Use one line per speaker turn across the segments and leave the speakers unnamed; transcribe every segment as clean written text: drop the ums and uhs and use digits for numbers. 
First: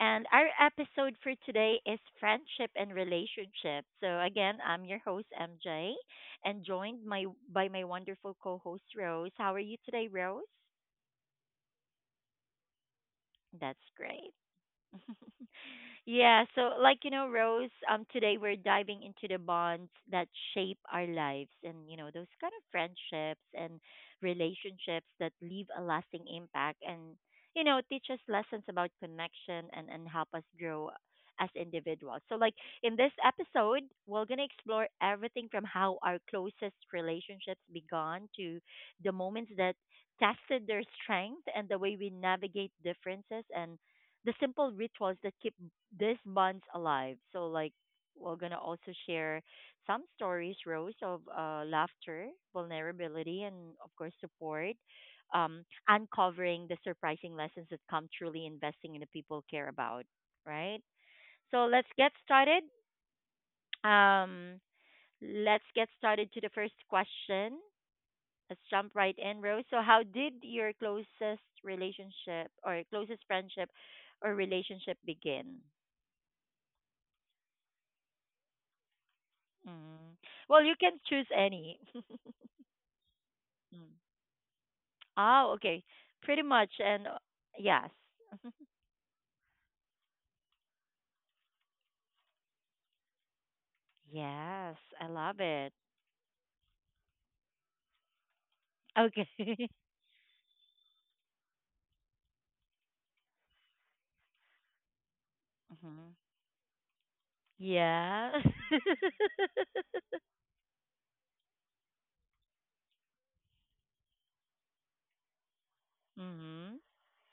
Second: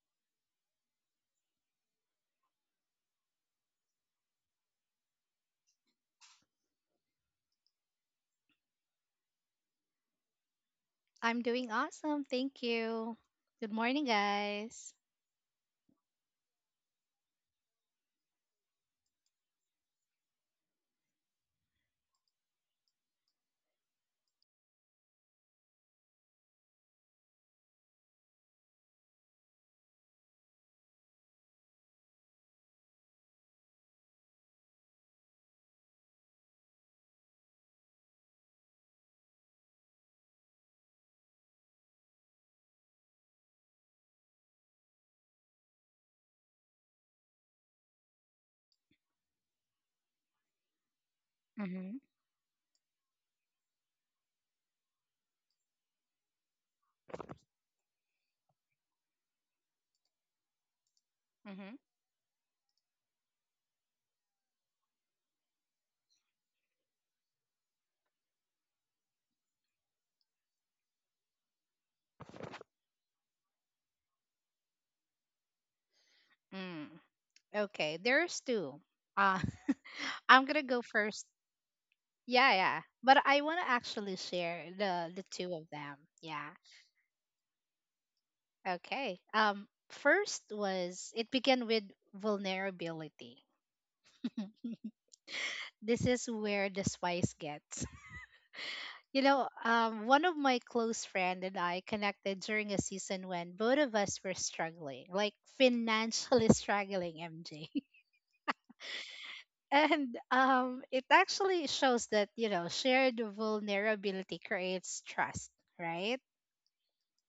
And our episode for today is friendship and relationship. So again, I'm your host MJ, and joined my by my wonderful co-host Rose. How are you today, Rose?
I'm doing awesome. Thank you. Good
That's
morning,
great.
guys.
Yeah, so like Rose, today we're diving into the bonds that shape our lives, and those kind of friendships and relationships that leave a lasting impact and teach us lessons about connection, and help us grow as individuals. So like in this episode, we're going to explore everything from how our closest relationships began, to the moments that tested their strength, and the way we navigate differences, and the simple rituals that keep these bonds alive. So like we're gonna also share some stories, Rose, of
Mm-hmm.
laughter, vulnerability, and of course support. Uncovering the surprising lessons that come truly investing in the people care about, right? So
Mm-hmm.
let's get started. Um, let's get started to the first question. Let's jump right in, Rose. So, how did your closest relationship or closest friendship or relationship begin?
Mm, okay, there's two. Uh,
Mm.
I'm gonna
Well, you
go
can
first.
choose any.
Yeah. But I want to
Mm.
actually share the
Oh,
two of
okay.
them.
Pretty
Yeah.
much. And yes.
Okay. First was it began with vulnerability.
Yes, I love it.
This is where the spice gets.
Okay. Hmm.
One of my close friend and I connected during a season when both of us were struggling, like financially struggling, MJ.
Yeah.
And It actually shows that, you know, shared vulnerability creates trust, right?
Hmm.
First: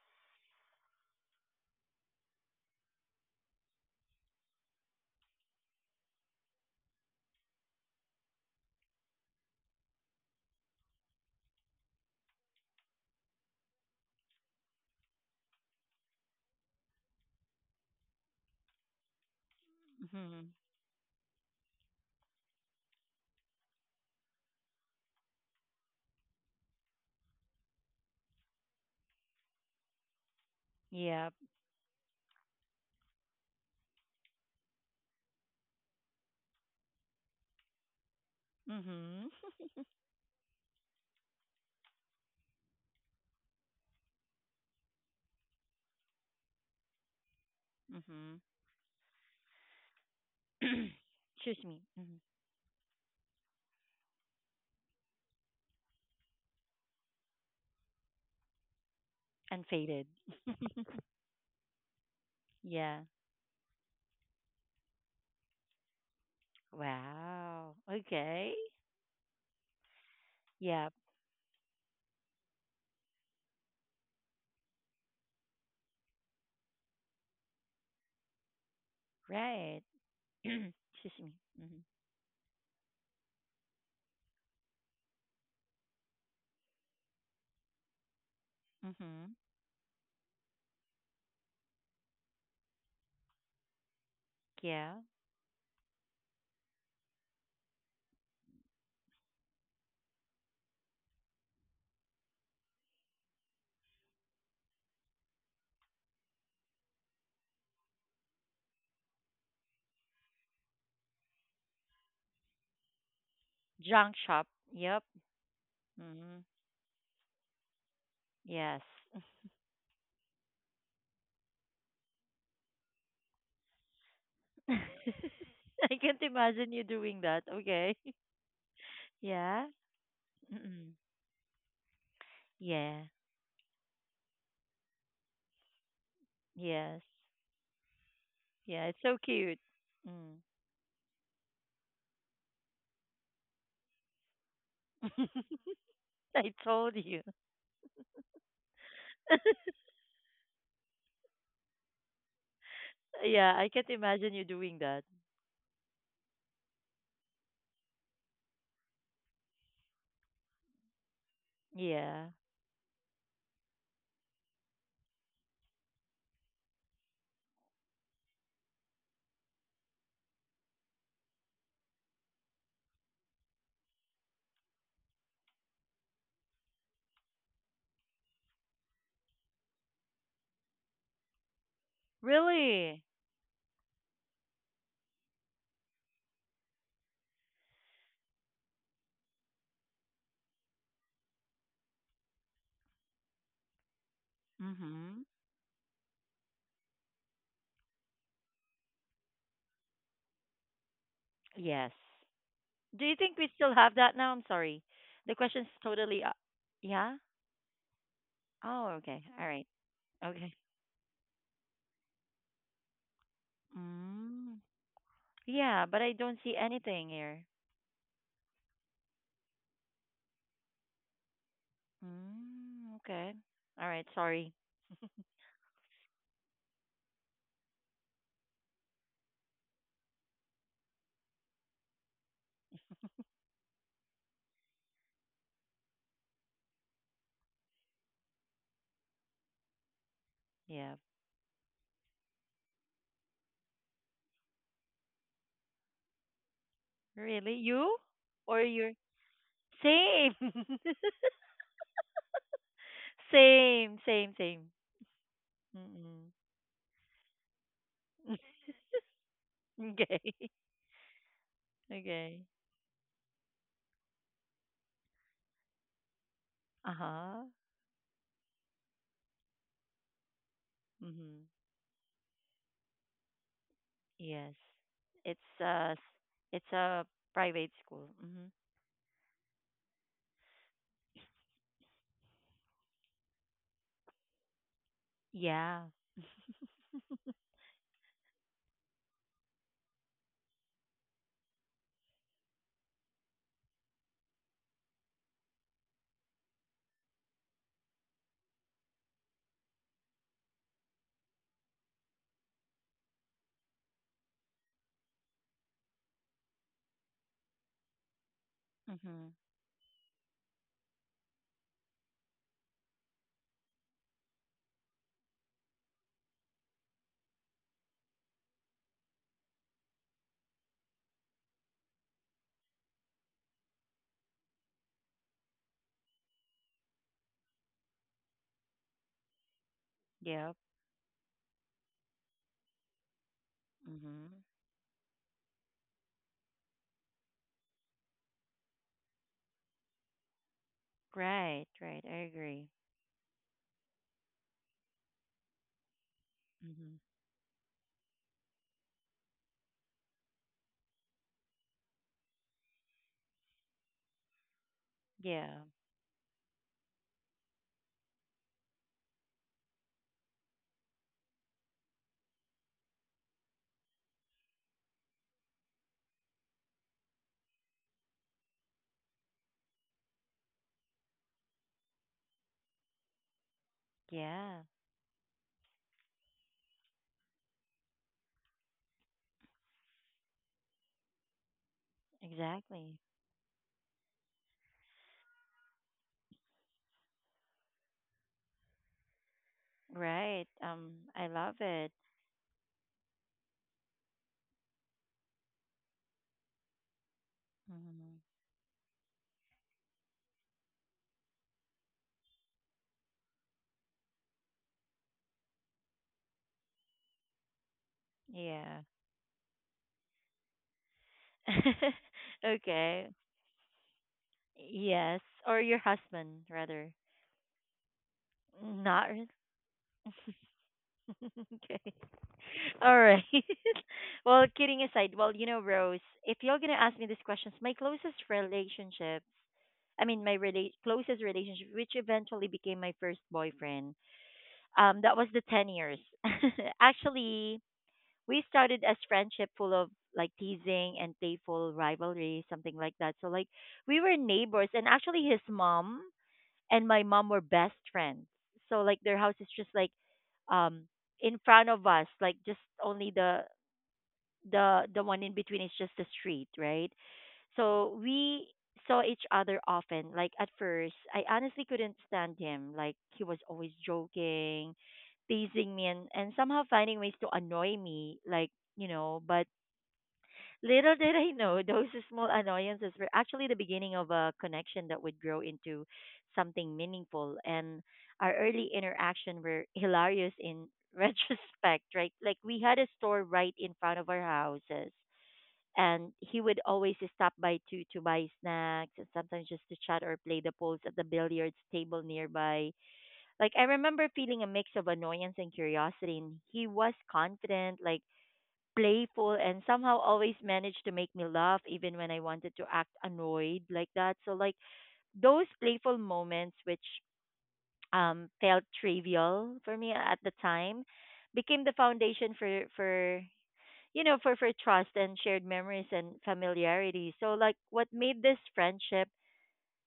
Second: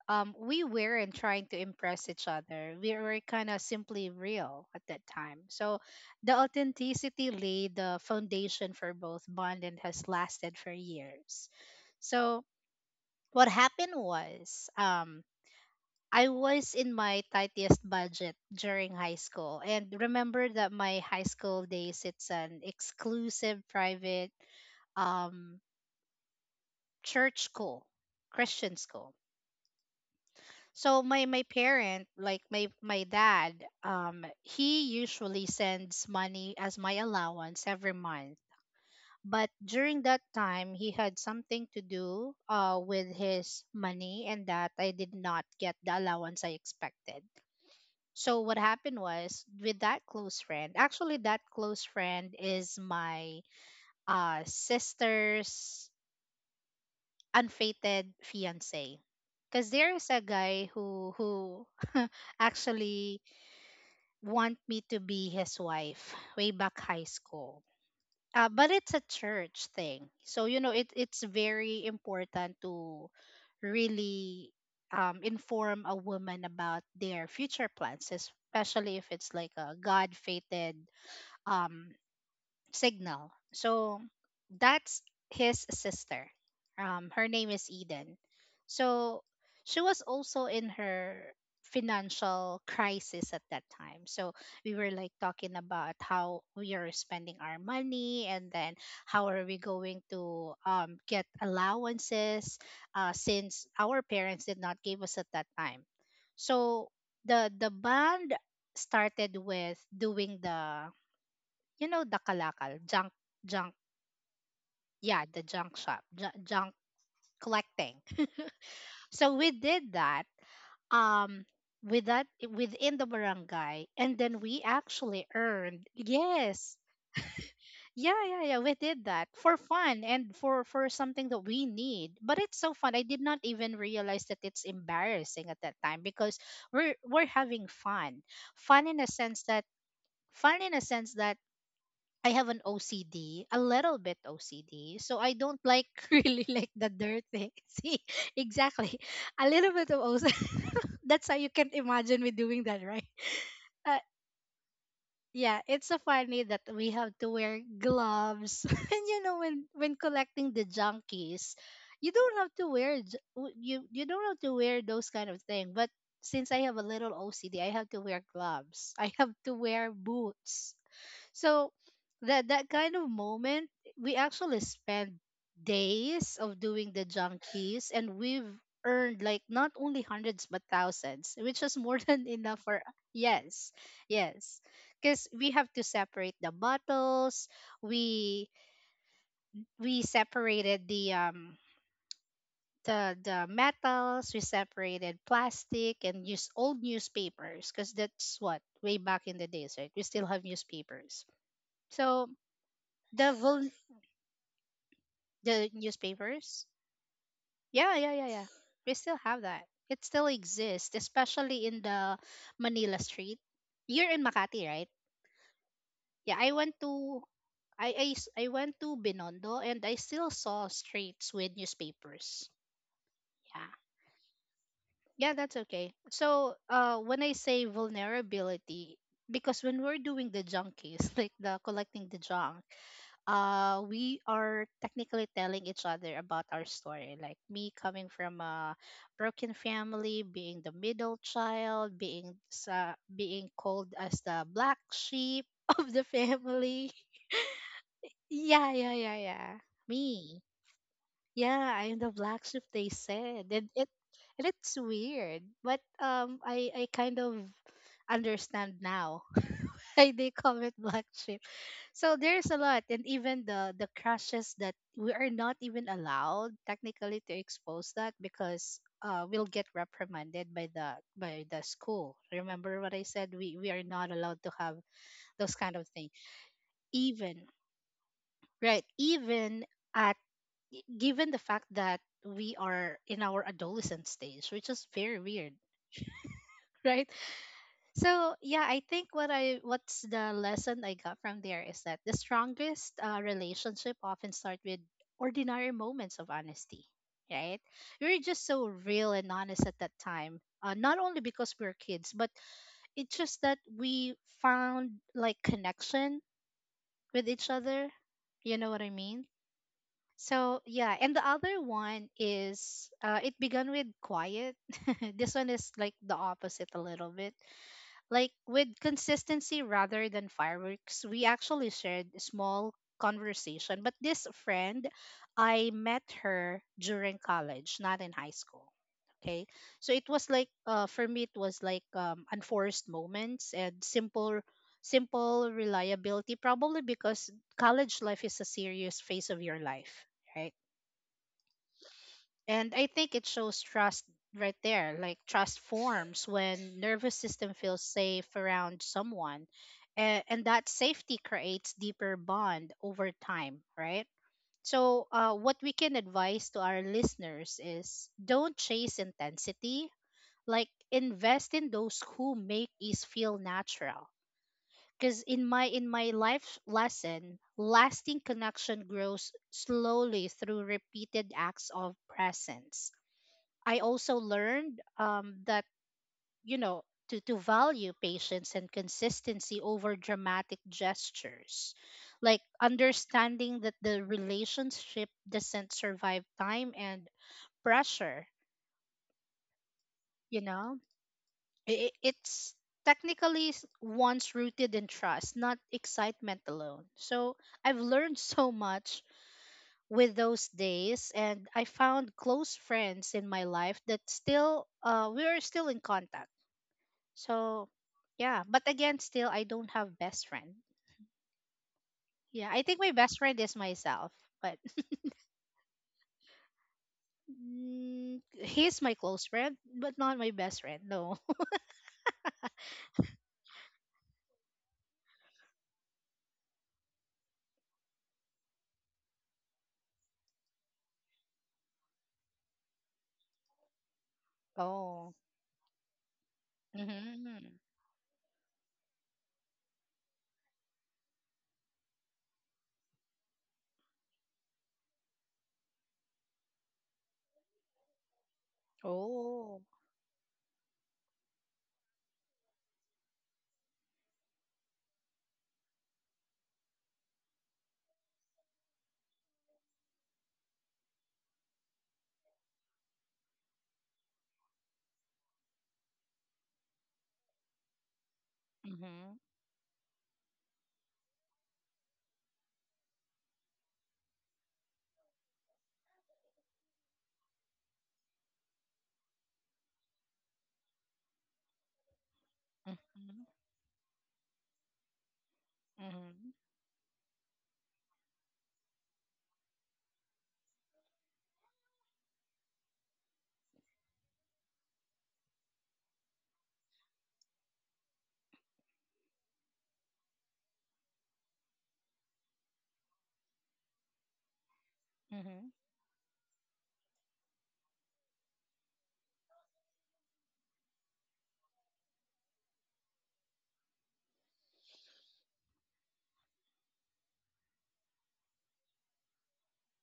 We weren't trying to impress each other. We were kind of simply real at that time. So the authenticity laid the foundation for both bond and has lasted for years. So what happened was I was in my tightest budget during high school, and remember
Hmm.
that my high school days, it's an exclusive private um church school, Christian school. So my
Yeah.
my parent, like my dad, he usually sends money as my allowance every month.
Hmm.
But during that time, he had something to do with his money, and that I did not get the allowance I expected.
Hmm.
So what happened was with that close friend, actually, that
Excuse
close
me. Hmm.
friend is my sister's unfated fiance.
And
Because there is
faded.
a guy who
Yeah.
actually want me to be his wife way back high school,
Wow. Okay.
but it's a church thing, so you know, it
Yep.
it's very important to really inform a woman about their future plans, especially if it's like a
Right.
god-fated
Excuse me. Hmm.
um, signal. So that's his sister. Her name is Eden.
Hmm.
So she was also in her financial crisis at that time. So we
Yeah.
were like talking about how we are spending our money, and then how are we going to get allowances, since our parents did not give us at that time. So the band started with doing the, you know, the kalakal junk, junk
Junk shop. Yep.
yeah, the junk shop,
Hmm.
junk collecting.
Yes.
So we did that, um with that within the barangay, and then we actually earned.
I can't imagine
Yes,
you doing that. Okay.
yeah, yeah, yeah, we did that for
Yeah.
fun and for
Mm-mm.
something that we need, but it's so fun. I
Yeah.
did not even realize that it's embarrassing at that time because we're
Yes.
we're having fun.
Yeah.
Fun
It's
in a
so
sense
cute.
that
Mm.
Fun in a sense that I have an OCD, a little bit OCD. So I don't like really
I
like the
told you.
dirt thing. See, exactly. A little bit of OCD. That's how you can imagine me doing that, right?
Yeah. I can't
Uh,
imagine you doing that.
yeah, it's so funny that we have to wear gloves. And you know, when collecting the junkies, you
Yeah.
don't have to wear you don't have to wear those kind of thing. But since I have a little OCD, I have to wear gloves. I have to wear boots. So that, that kind of moment, we actually spend days of doing the junkies, and we've earned like not only hundreds but thousands, which is more than enough for,
Really?
yes, yes, because we have to separate the bottles. We we separated the metals, we
Mm-hmm.
separated plastic, and use old newspapers, because that's what, way back in the days, right, we still have newspapers.
Yes.
So
Do you
the
think we still
vul-
have that now? I'm sorry. The question's
The
totally.
newspapers?
Yeah?
Yeah, yeah, yeah, yeah.
Oh,
We still
okay. All
have
right.
that. It still
Okay.
exists, especially in the Manila street. You're in
Mm.
Makati, right?
Yeah, but I don't
Yeah,
see
I went
anything
to,
here.
I went to Binondo and I still saw streets with newspapers.
Mm, okay.
Yeah.
All right. Sorry.
Yeah, that's okay. So, when I say vulnerability, because when we're doing the junkies, like the collecting the junk, we are technically telling each other about our story, like me coming from a broken family, being the
Yeah.
middle child, being sa being called as the black sheep of the family.
Really? You? Or
Yeah,
your
yeah, yeah, yeah,
same?
me. Yeah, I'm the black sheep, they said, and it,
Same. Same.
and
Same.
it's weird, but
Mm-mm.
I kind of understand now why they
Okay.
call it black sheep. So
Okay.
there's a lot, and even the crashes that we are not even allowed
Uh
technically to
huh.
expose that, because we'll get reprimanded by the
Mhm.
school. Remember what I said? We are not allowed to
Yes.
have those
It's
kind of
a
things.
it's a
Even,
private school. Mhm.
right, even at, given the fact that we are in our adolescent stage, which is very weird,
Yeah.
right? So yeah, I think what's the lesson I got from there is that the strongest relationship often start with ordinary moments of honesty, right? We are just so real and honest at that time. Not only because we're kids, but it's just that we found like connection with each other. You know what I mean?
Mhm.
So yeah, and the other one is, it began with quiet. This one is like the opposite a little bit, like with consistency rather than fireworks, we actually shared a small conversation. But this friend, I met her during college, not in high school. Okay. So it was like,
Yep.
for me it was like unforced moments and
Mhm.
simple reliability, probably because college life is a serious phase of your life, right?
Right. I agree.
And I think it shows trust right there. Like trust forms when
Mhm.
nervous system feels safe around someone. And that safety creates deeper bond over time, right? So
Yeah.
what we can advise to our listeners is, don't chase intensity. Like invest in those who make is feel natural. Because in my life lesson, lasting connection grows slowly through repeated acts of presence. I also
Yeah.
learned that, you know, to value patience and consistency over dramatic gestures. Like
Exactly.
understanding that the relationship doesn't survive time and pressure, you
Right.
know?
I love it.
It's technically one's rooted in trust, not excitement alone. So I've learned
Mhm.
so much with those days, and I found close friends in my life that still, we are still in contact. So yeah, but
Yeah.
again, still, I don't have best friend. Yeah, I think my
Okay.
best friend is myself, but,
Yes. Or your husband, rather.
mm, he's my
Not.
close friend, but not my best friend. No.
Okay. All right. Well, kidding aside, well, Rose, if you're gonna ask me these questions, my closest relationships, I mean, my rela- closest relationship, which eventually became my first boyfriend, that
Oh.
was the 10 years.
Mm-hmm.
Actually, we started as friendship full of like teasing and playful rivalry, something like that. So like we were neighbors, and actually his mom and my mom were best friends. So like their house is
Oh.
just like um in front of us, like just only the the one in between is just the street, right? So we saw each other often. Like at first, I honestly couldn't stand him. Like he was always joking, teasing me, and somehow finding ways to annoy me. Like
Mm-hmm.
but little did I know those small annoyances were actually the beginning of a connection that would grow into something meaningful. And our early interaction were hilarious in retrospect, right? Like we had a store
Mm-hmm.
right in front of our houses, and
Mm-hmm.
he would always stop by to buy snacks, and sometimes just to chat or play the poles at the billiards table nearby. Like I remember feeling a mix of annoyance and curiosity, and he was confident, like playful and somehow always managed to make me laugh even when I wanted to act annoyed like that. So like those
Mm-hmm.
playful moments which felt trivial for me at the time became the foundation for you know, for trust and shared memories and familiarity. So, like, what made this friendship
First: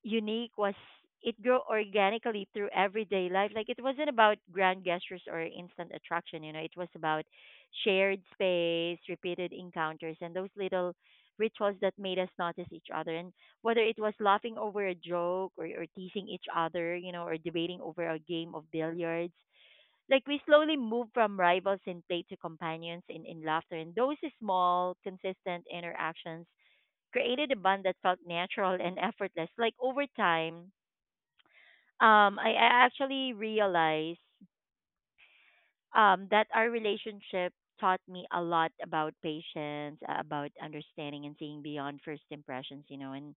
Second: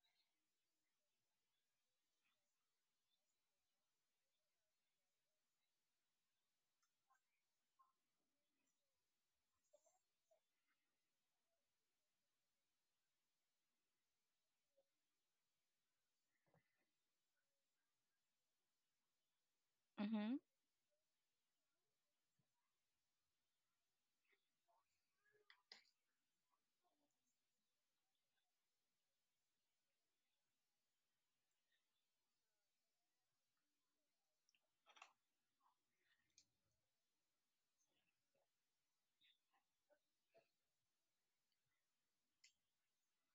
unique was it grew organically through everyday life. Like, it wasn't about grand gestures or instant attraction, you know, it was about shared space, repeated encounters, and those little rituals that made us notice each other. And whether it was laughing over a joke, or teasing each other, you know, or debating over a game of billiards, like
Mm-hmm.
we slowly move from rivals in play to companions in laughter. And those small, consistent interactions created a bond that felt natural and effortless. Like over time, I actually realized that our relationship taught me a lot about patience, about understanding and seeing beyond first impressions, you know, and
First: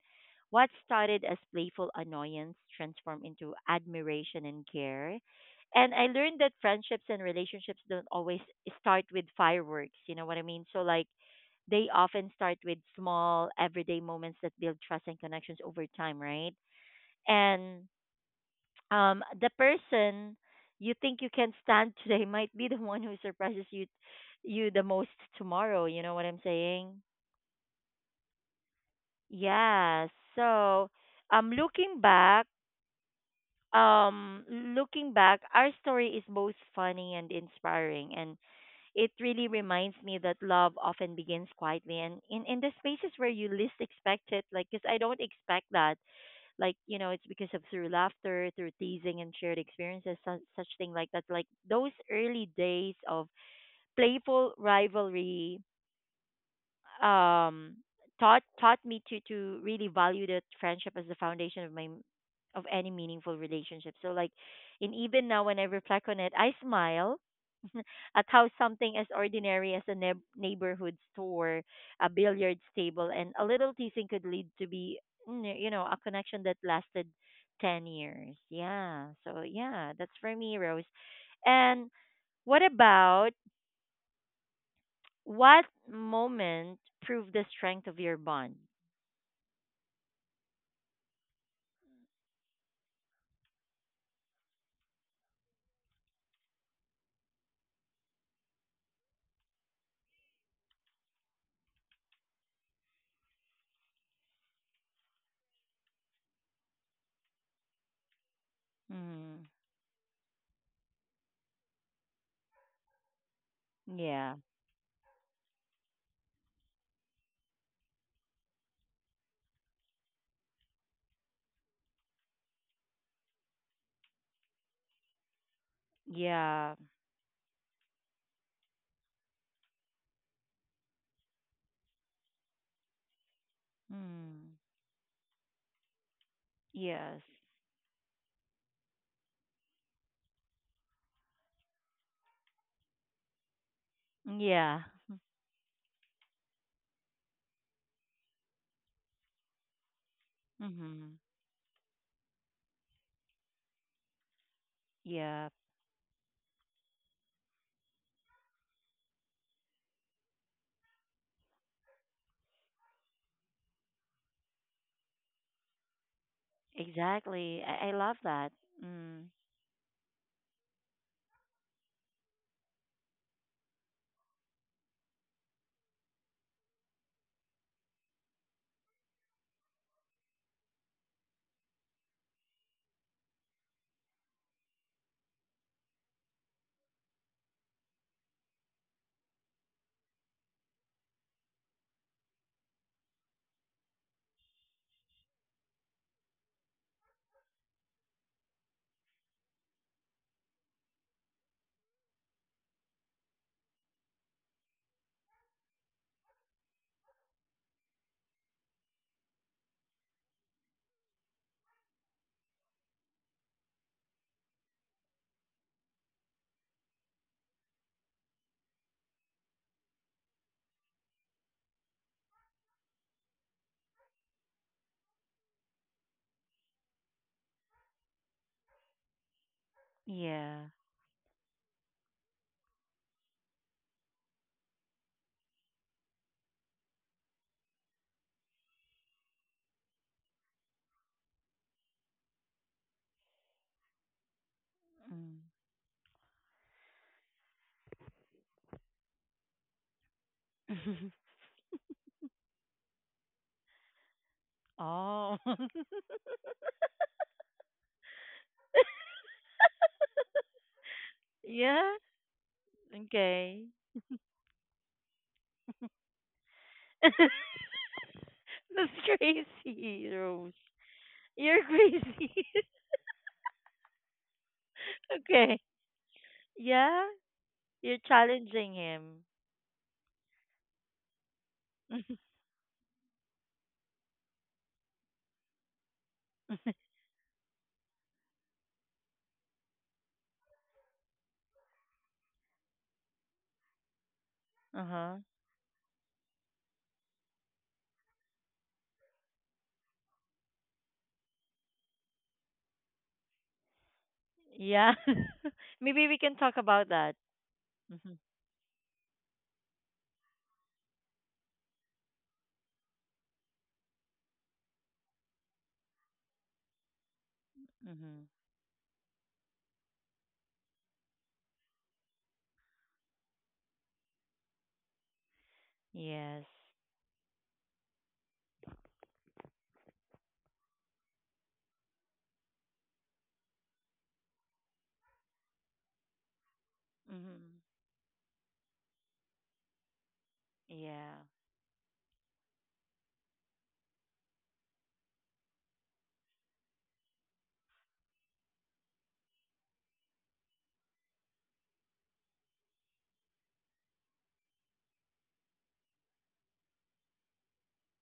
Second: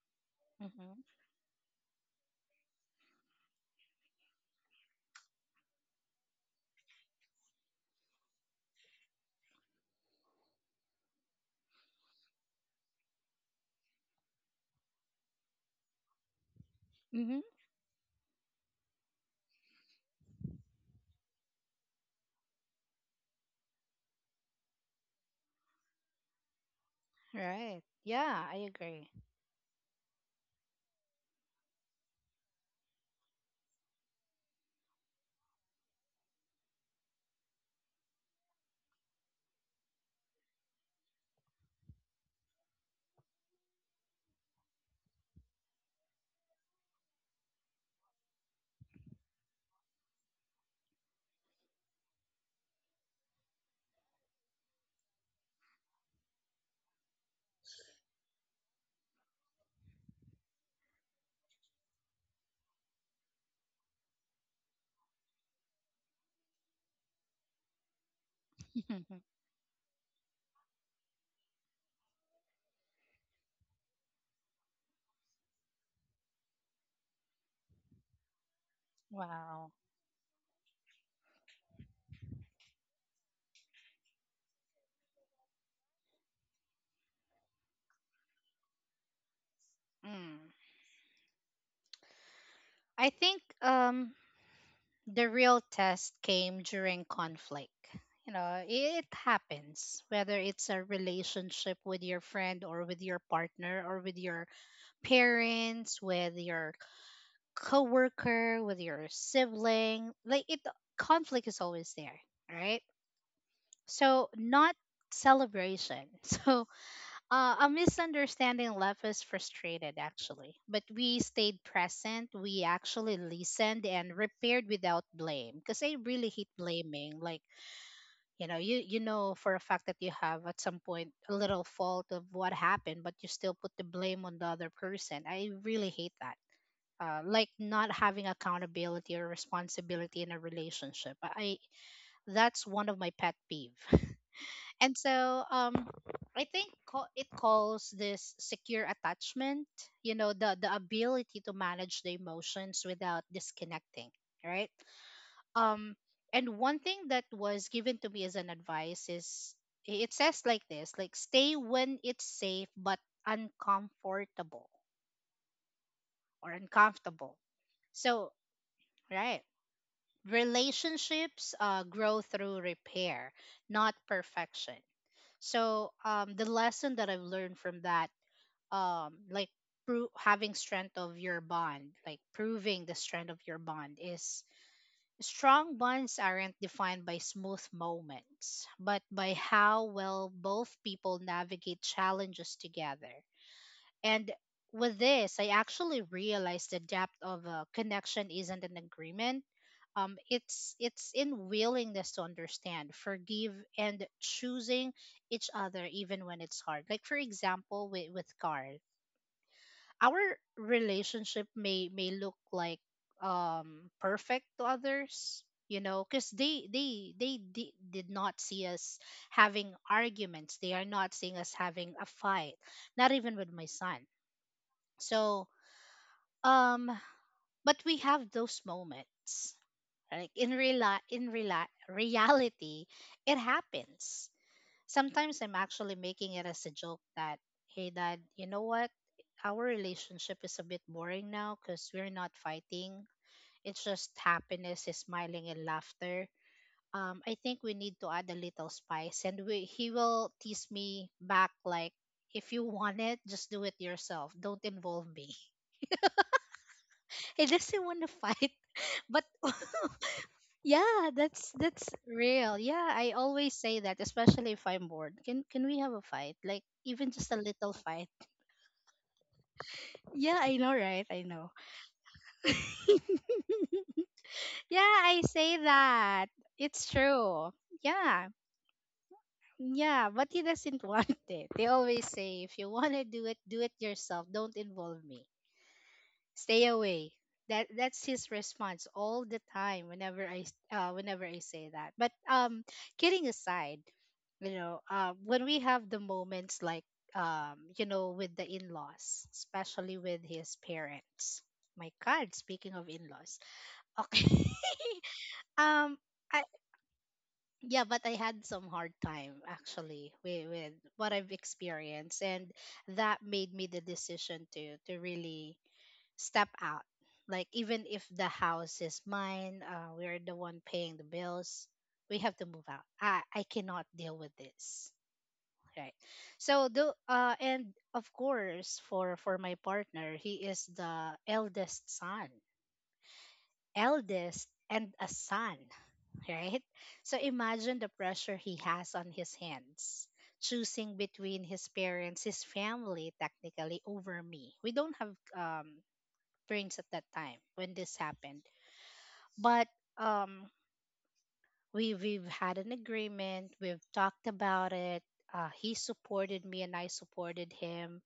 what
Mm-hmm.
started as playful annoyance transformed into admiration and care. And I learned that friendships and relationships don't always start with fireworks, you know what I mean? So, like, they often start with small, everyday moments that build trust and connections over time, right?
Mm-hmm.
And the person you think you can stand today might be the one who surprises you the most tomorrow, you know what I'm saying?
Right. Yeah, I agree.
Yeah, so um looking back looking back, our story is both funny and inspiring, and it really reminds me that love often begins quietly and in the spaces where you least expect it. Like because I don't expect that. Like you know, it's because of through laughter, through teasing and shared experiences, such thing like that. Like those early days of playful rivalry um taught me to really value that friendship as the foundation of my of any meaningful relationship. So like and even now when I reflect on it, I smile at how something as ordinary as a neb- neighborhood store, a billiards table and a little teasing could lead to be mm, you know, a connection that lasted 10 years. Yeah. So
Wow.
yeah, that's for me, Rose. And what about what moment proved the strength of your bond?
Mm. I think the real test came during conflict. You know, it happens, whether it's a relationship with your friend or with your partner or with your parents, with your coworker, with your
Mm.
sibling. Like it conflict is always there, right? So
Yeah.
not celebration. So, a misunderstanding left us frustrated, actually, but we stayed present. We actually listened and repaired without blame, because I really hate
Yeah.
blaming. Like, you know, you know for a fact that you have at some point a little fault of what happened, but you still put the blame on the
Mm.
other person. I really hate that.
Yes.
Like not having accountability or responsibility in a relationship. I That's one of my pet peeve.
Yeah.
And so, I think it calls this secure attachment, you know, the
Mm-hmm.
ability to manage the emotions without disconnecting, right?
Yeah.
Um and one thing that was given to me as an advice is, it says like this, like stay when it's safe but uncomfortable, or uncomfortable.
Exactly. I love
So,
that. Mm.
right. Relationships grow through repair, not perfection. So the lesson that I've learned from that, like pro- having strength of your bond, like proving the strength of your bond, is strong bonds aren't defined by smooth moments, but by how well both people navigate challenges together. And with this, I actually realized the depth of a connection isn't an agreement. It's in willingness to understand, forgive, and choosing each other even when it's hard. Like for example, with Carl, our relationship may look like perfect to others, you know, because they di- did not see us having arguments. They are not seeing us having a fight. Not even with my son. So um, but we have those moments. Like in
Yeah.
real, in real reality, it happens. Sometimes I'm actually making it as a joke that, hey, dad, you know what? Our relationship is a bit boring now because we're not fighting. It's just happiness, smiling, and laughter. I think we need to add a little spice, and we, he will tease me
Mm.
back like, if you want it, just do it yourself. Don't involve me.
Oh.
He doesn't want to fight. But yeah, that's
Yeah.
real. Yeah, I always
Okay.
say that, especially if I'm bored. Can we have a fight? Like even
That's
just a little fight.
crazy,
Yeah, I
Rose.
know, right? I know.
You're crazy.
Yeah, I say
Okay.
that. It's
Yeah.
true.
You're
Yeah.
challenging him.
Yeah, but he doesn't want it. They always say, if you want to do it yourself. Don't involve me. Stay away. That's his response all the time whenever I say that, but kidding aside.
uh huh.
When we have the moments, like, with the in-laws, especially with his parents. My god, speaking of in-laws. Okay.
Yeah.
um
Maybe we can
I,
talk about that.
yeah, but I
Mhm.
had some hard time actually with what I've experienced, and that made me the decision to really step out. Like even if the
Mhm.
house is mine, we're the one paying the bills. We have to move out. I cannot deal with this. Right.
Yes.
So the and of course, for my partner, he is the eldest son, eldest and a son. Right. So
Mhm.
imagine the pressure he has on his hands. Choosing
Yeah.
between his parents, his family, technically over me. We don't have brings at that time when this happened. But um, we've had an agreement. We've talked about it. He supported me, and I supported him,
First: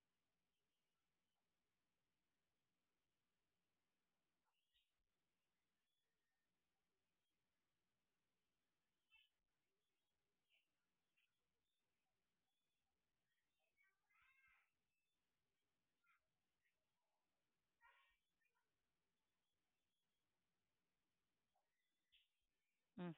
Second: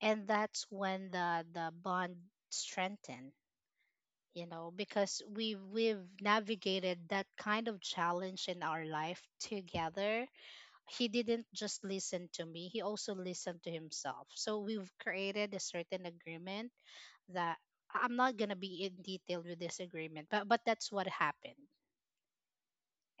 and that's when the bond strengthened. You know, because we've navigated that kind of challenge in our life together. He didn't just listen to me; he also listened to himself. So we've created a certain agreement that I'm not gonna be in detail with this agreement, but that's what happened,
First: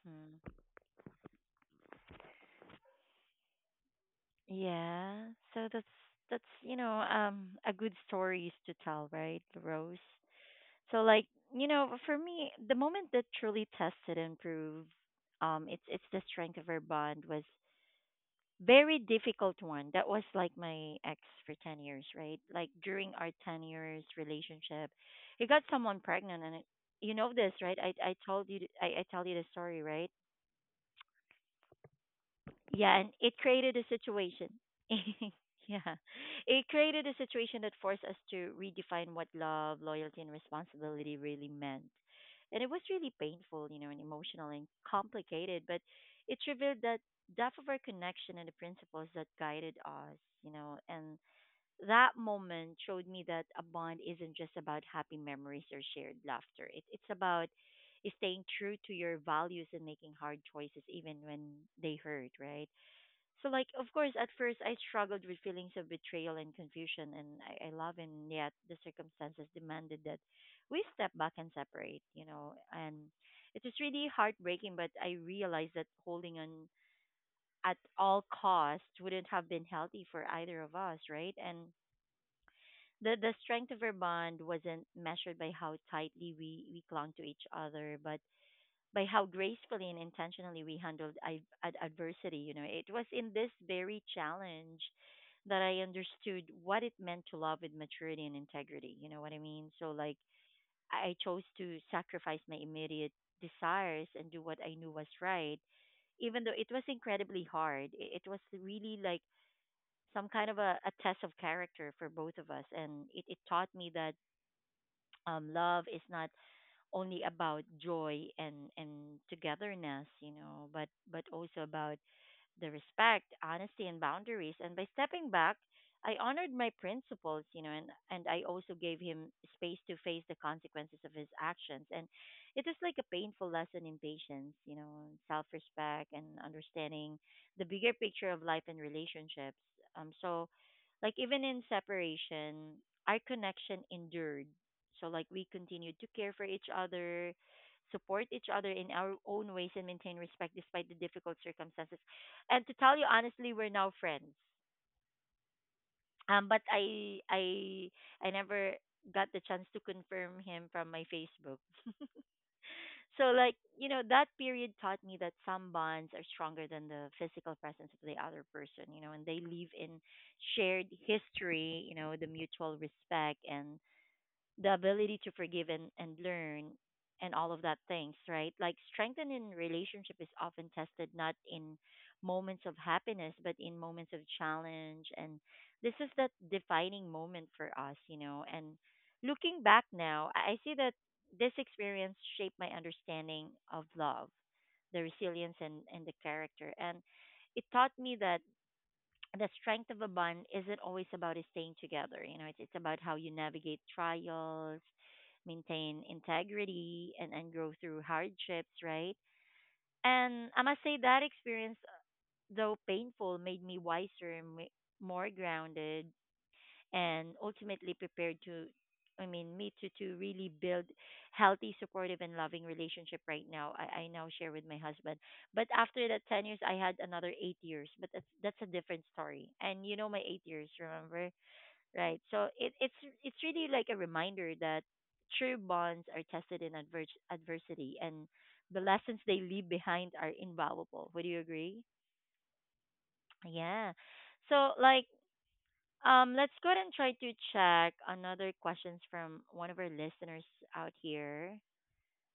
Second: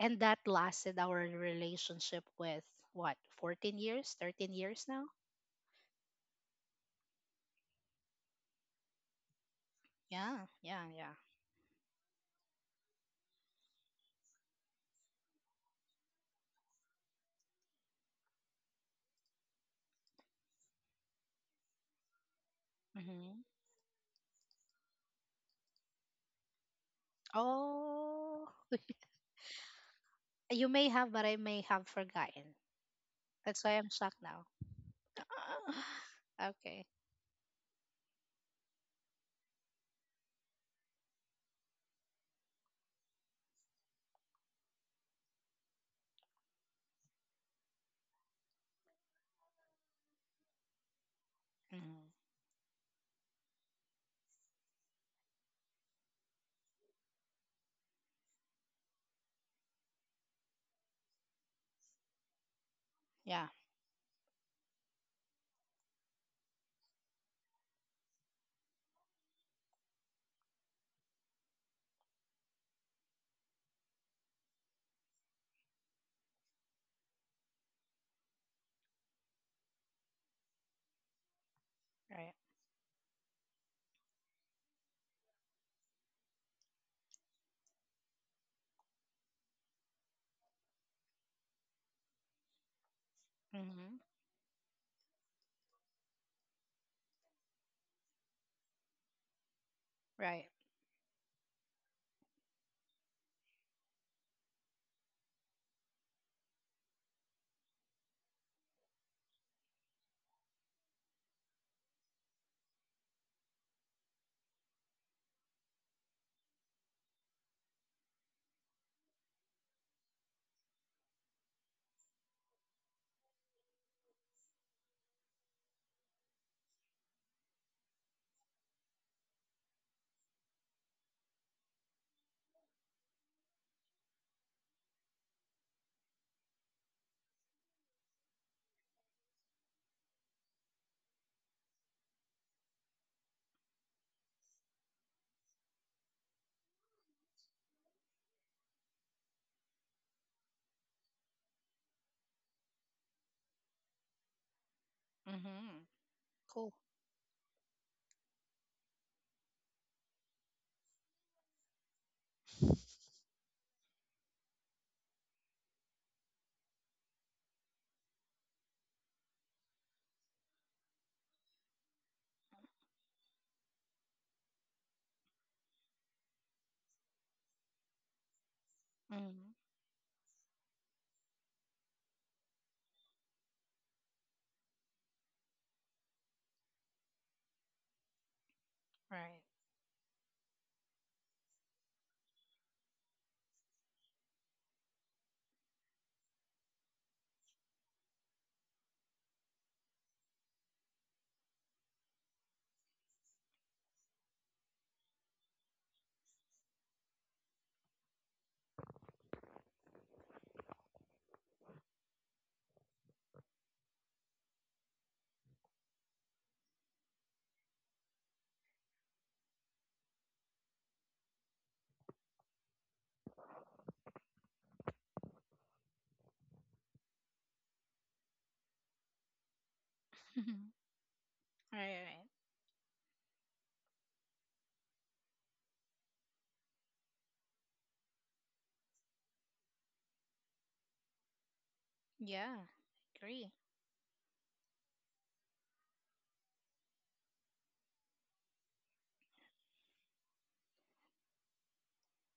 and that lasted our relationship with what 14 years, 13 years now.
Yeah. So that's you know, a good stories to tell, right, Rose?
Yeah, yeah,
So
yeah.
like, you know, for me, the moment that truly tested and proved it's the strength of our bond was very difficult one. That was like my ex for 10 years, right? Like during our
Hmm.
10 years relationship, he got someone pregnant, and you know this, right? I
Oh.
told you th- I tell you the story, right?
You may have, but I may have forgotten.
Yeah, and it
That's why
created a
I'm shocked now.
situation. Yeah, it
Okay.
created a situation that forced us to redefine what love, loyalty and responsibility really meant. And it was really painful, you know, and emotional and complicated, but it revealed that depth of our connection and the principles that guided us, you know. And
Hmm.
that moment showed me that a bond isn't just about happy memories or shared laughter. It's about staying true to your values and making hard choices even when they hurt, right?
Yeah.
So like of course at first I struggled with feelings of betrayal and confusion, and I love him, yet the circumstances demanded that we step back and separate, you know. And it was really heartbreaking, but I realized that holding on at all costs wouldn't have been healthy for either of us, right? And
Right.
the strength of our bond wasn't measured by how tightly we clung to each other, but by how gracefully and intentionally we handled I- ad- adversity. You know, it was in this
Hmm.
very challenge that I understood what it meant to love with maturity and integrity. You know what I mean? So, like,
Right.
I chose to sacrifice my immediate desires and do what I knew was right, even though it was incredibly hard. It was really like some kind of a test of character for both of us. And it taught me that love is not only about joy and togetherness, you know, but also about the respect, honesty, and boundaries. And by stepping back, I honored my principles, you know, and I also gave him space to face the consequences of his actions. And it is like a painful lesson in patience, you know, self respect and understanding the bigger picture of life and relationships. So, like, even in separation, our connection endured. So, like, we continued to care for each other, support each other in our own ways and maintain respect despite the difficult circumstances, and to tell you honestly, we're now friends.
Hmm.
Um, but
Cool.
I I I never got the chance to confirm him from my Facebook. So like you know that period taught me that some bonds are stronger than the physical presence of the other person. You know, and they live in shared history. You know, the mutual respect and the ability to forgive and learn and all of that things, right? Like strengthening
Hmm.
relationship is often tested not in moments of happiness, but in moments of challenge. And this is that defining moment for us, you know. And
Right.
looking back now, I see that this experience shaped my understanding of love, the resilience and the character. And it taught me that the strength of a bond isn't always about it staying together. You know, it's about how you navigate trials, maintain integrity, and grow through hardships, right? And I must say that experience, though painful, made me wiser and more grounded and ultimately prepared to I mean me to really build healthy, supportive and loving relationship right now. I now share with my husband. But after that 10 years I had another 8 years. But that's a different story. And you know my eight
Right.
years, remember? Right.
Right.
So it's it's really like a reminder that true bonds are tested in adversity and the lessons they leave behind are invaluable. Would you agree?
Yeah. Agree.
Yeah. So like let's go ahead and try to check another questions from one of our listeners out here.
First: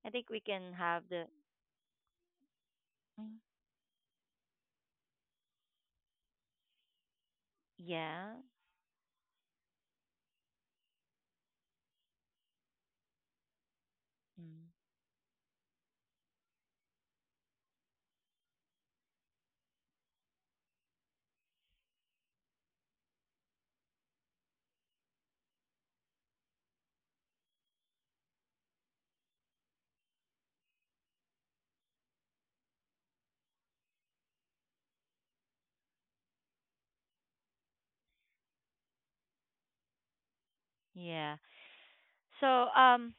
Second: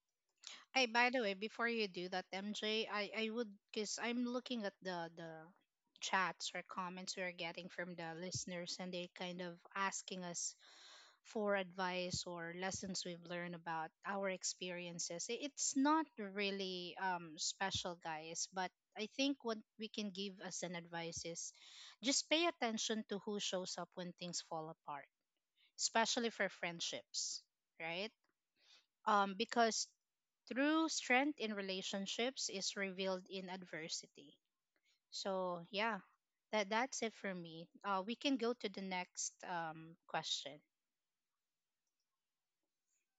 I think we can
Hey,
have
by the
the
way, before you do that, MJ, I
Mm,
would, because I'm looking at the chats or comments we're getting from the
yeah.
listeners, and they kind of asking us for advice or lessons we've learned about our
Mm,
experiences. It's not really special, guys, but I think what we can give as an advice is just pay attention to who shows up when things fall apart, especially for friendships, right? Because true strength in relationships is revealed in adversity. So yeah, that's it for me. We can go to the next question.
yeah. So, um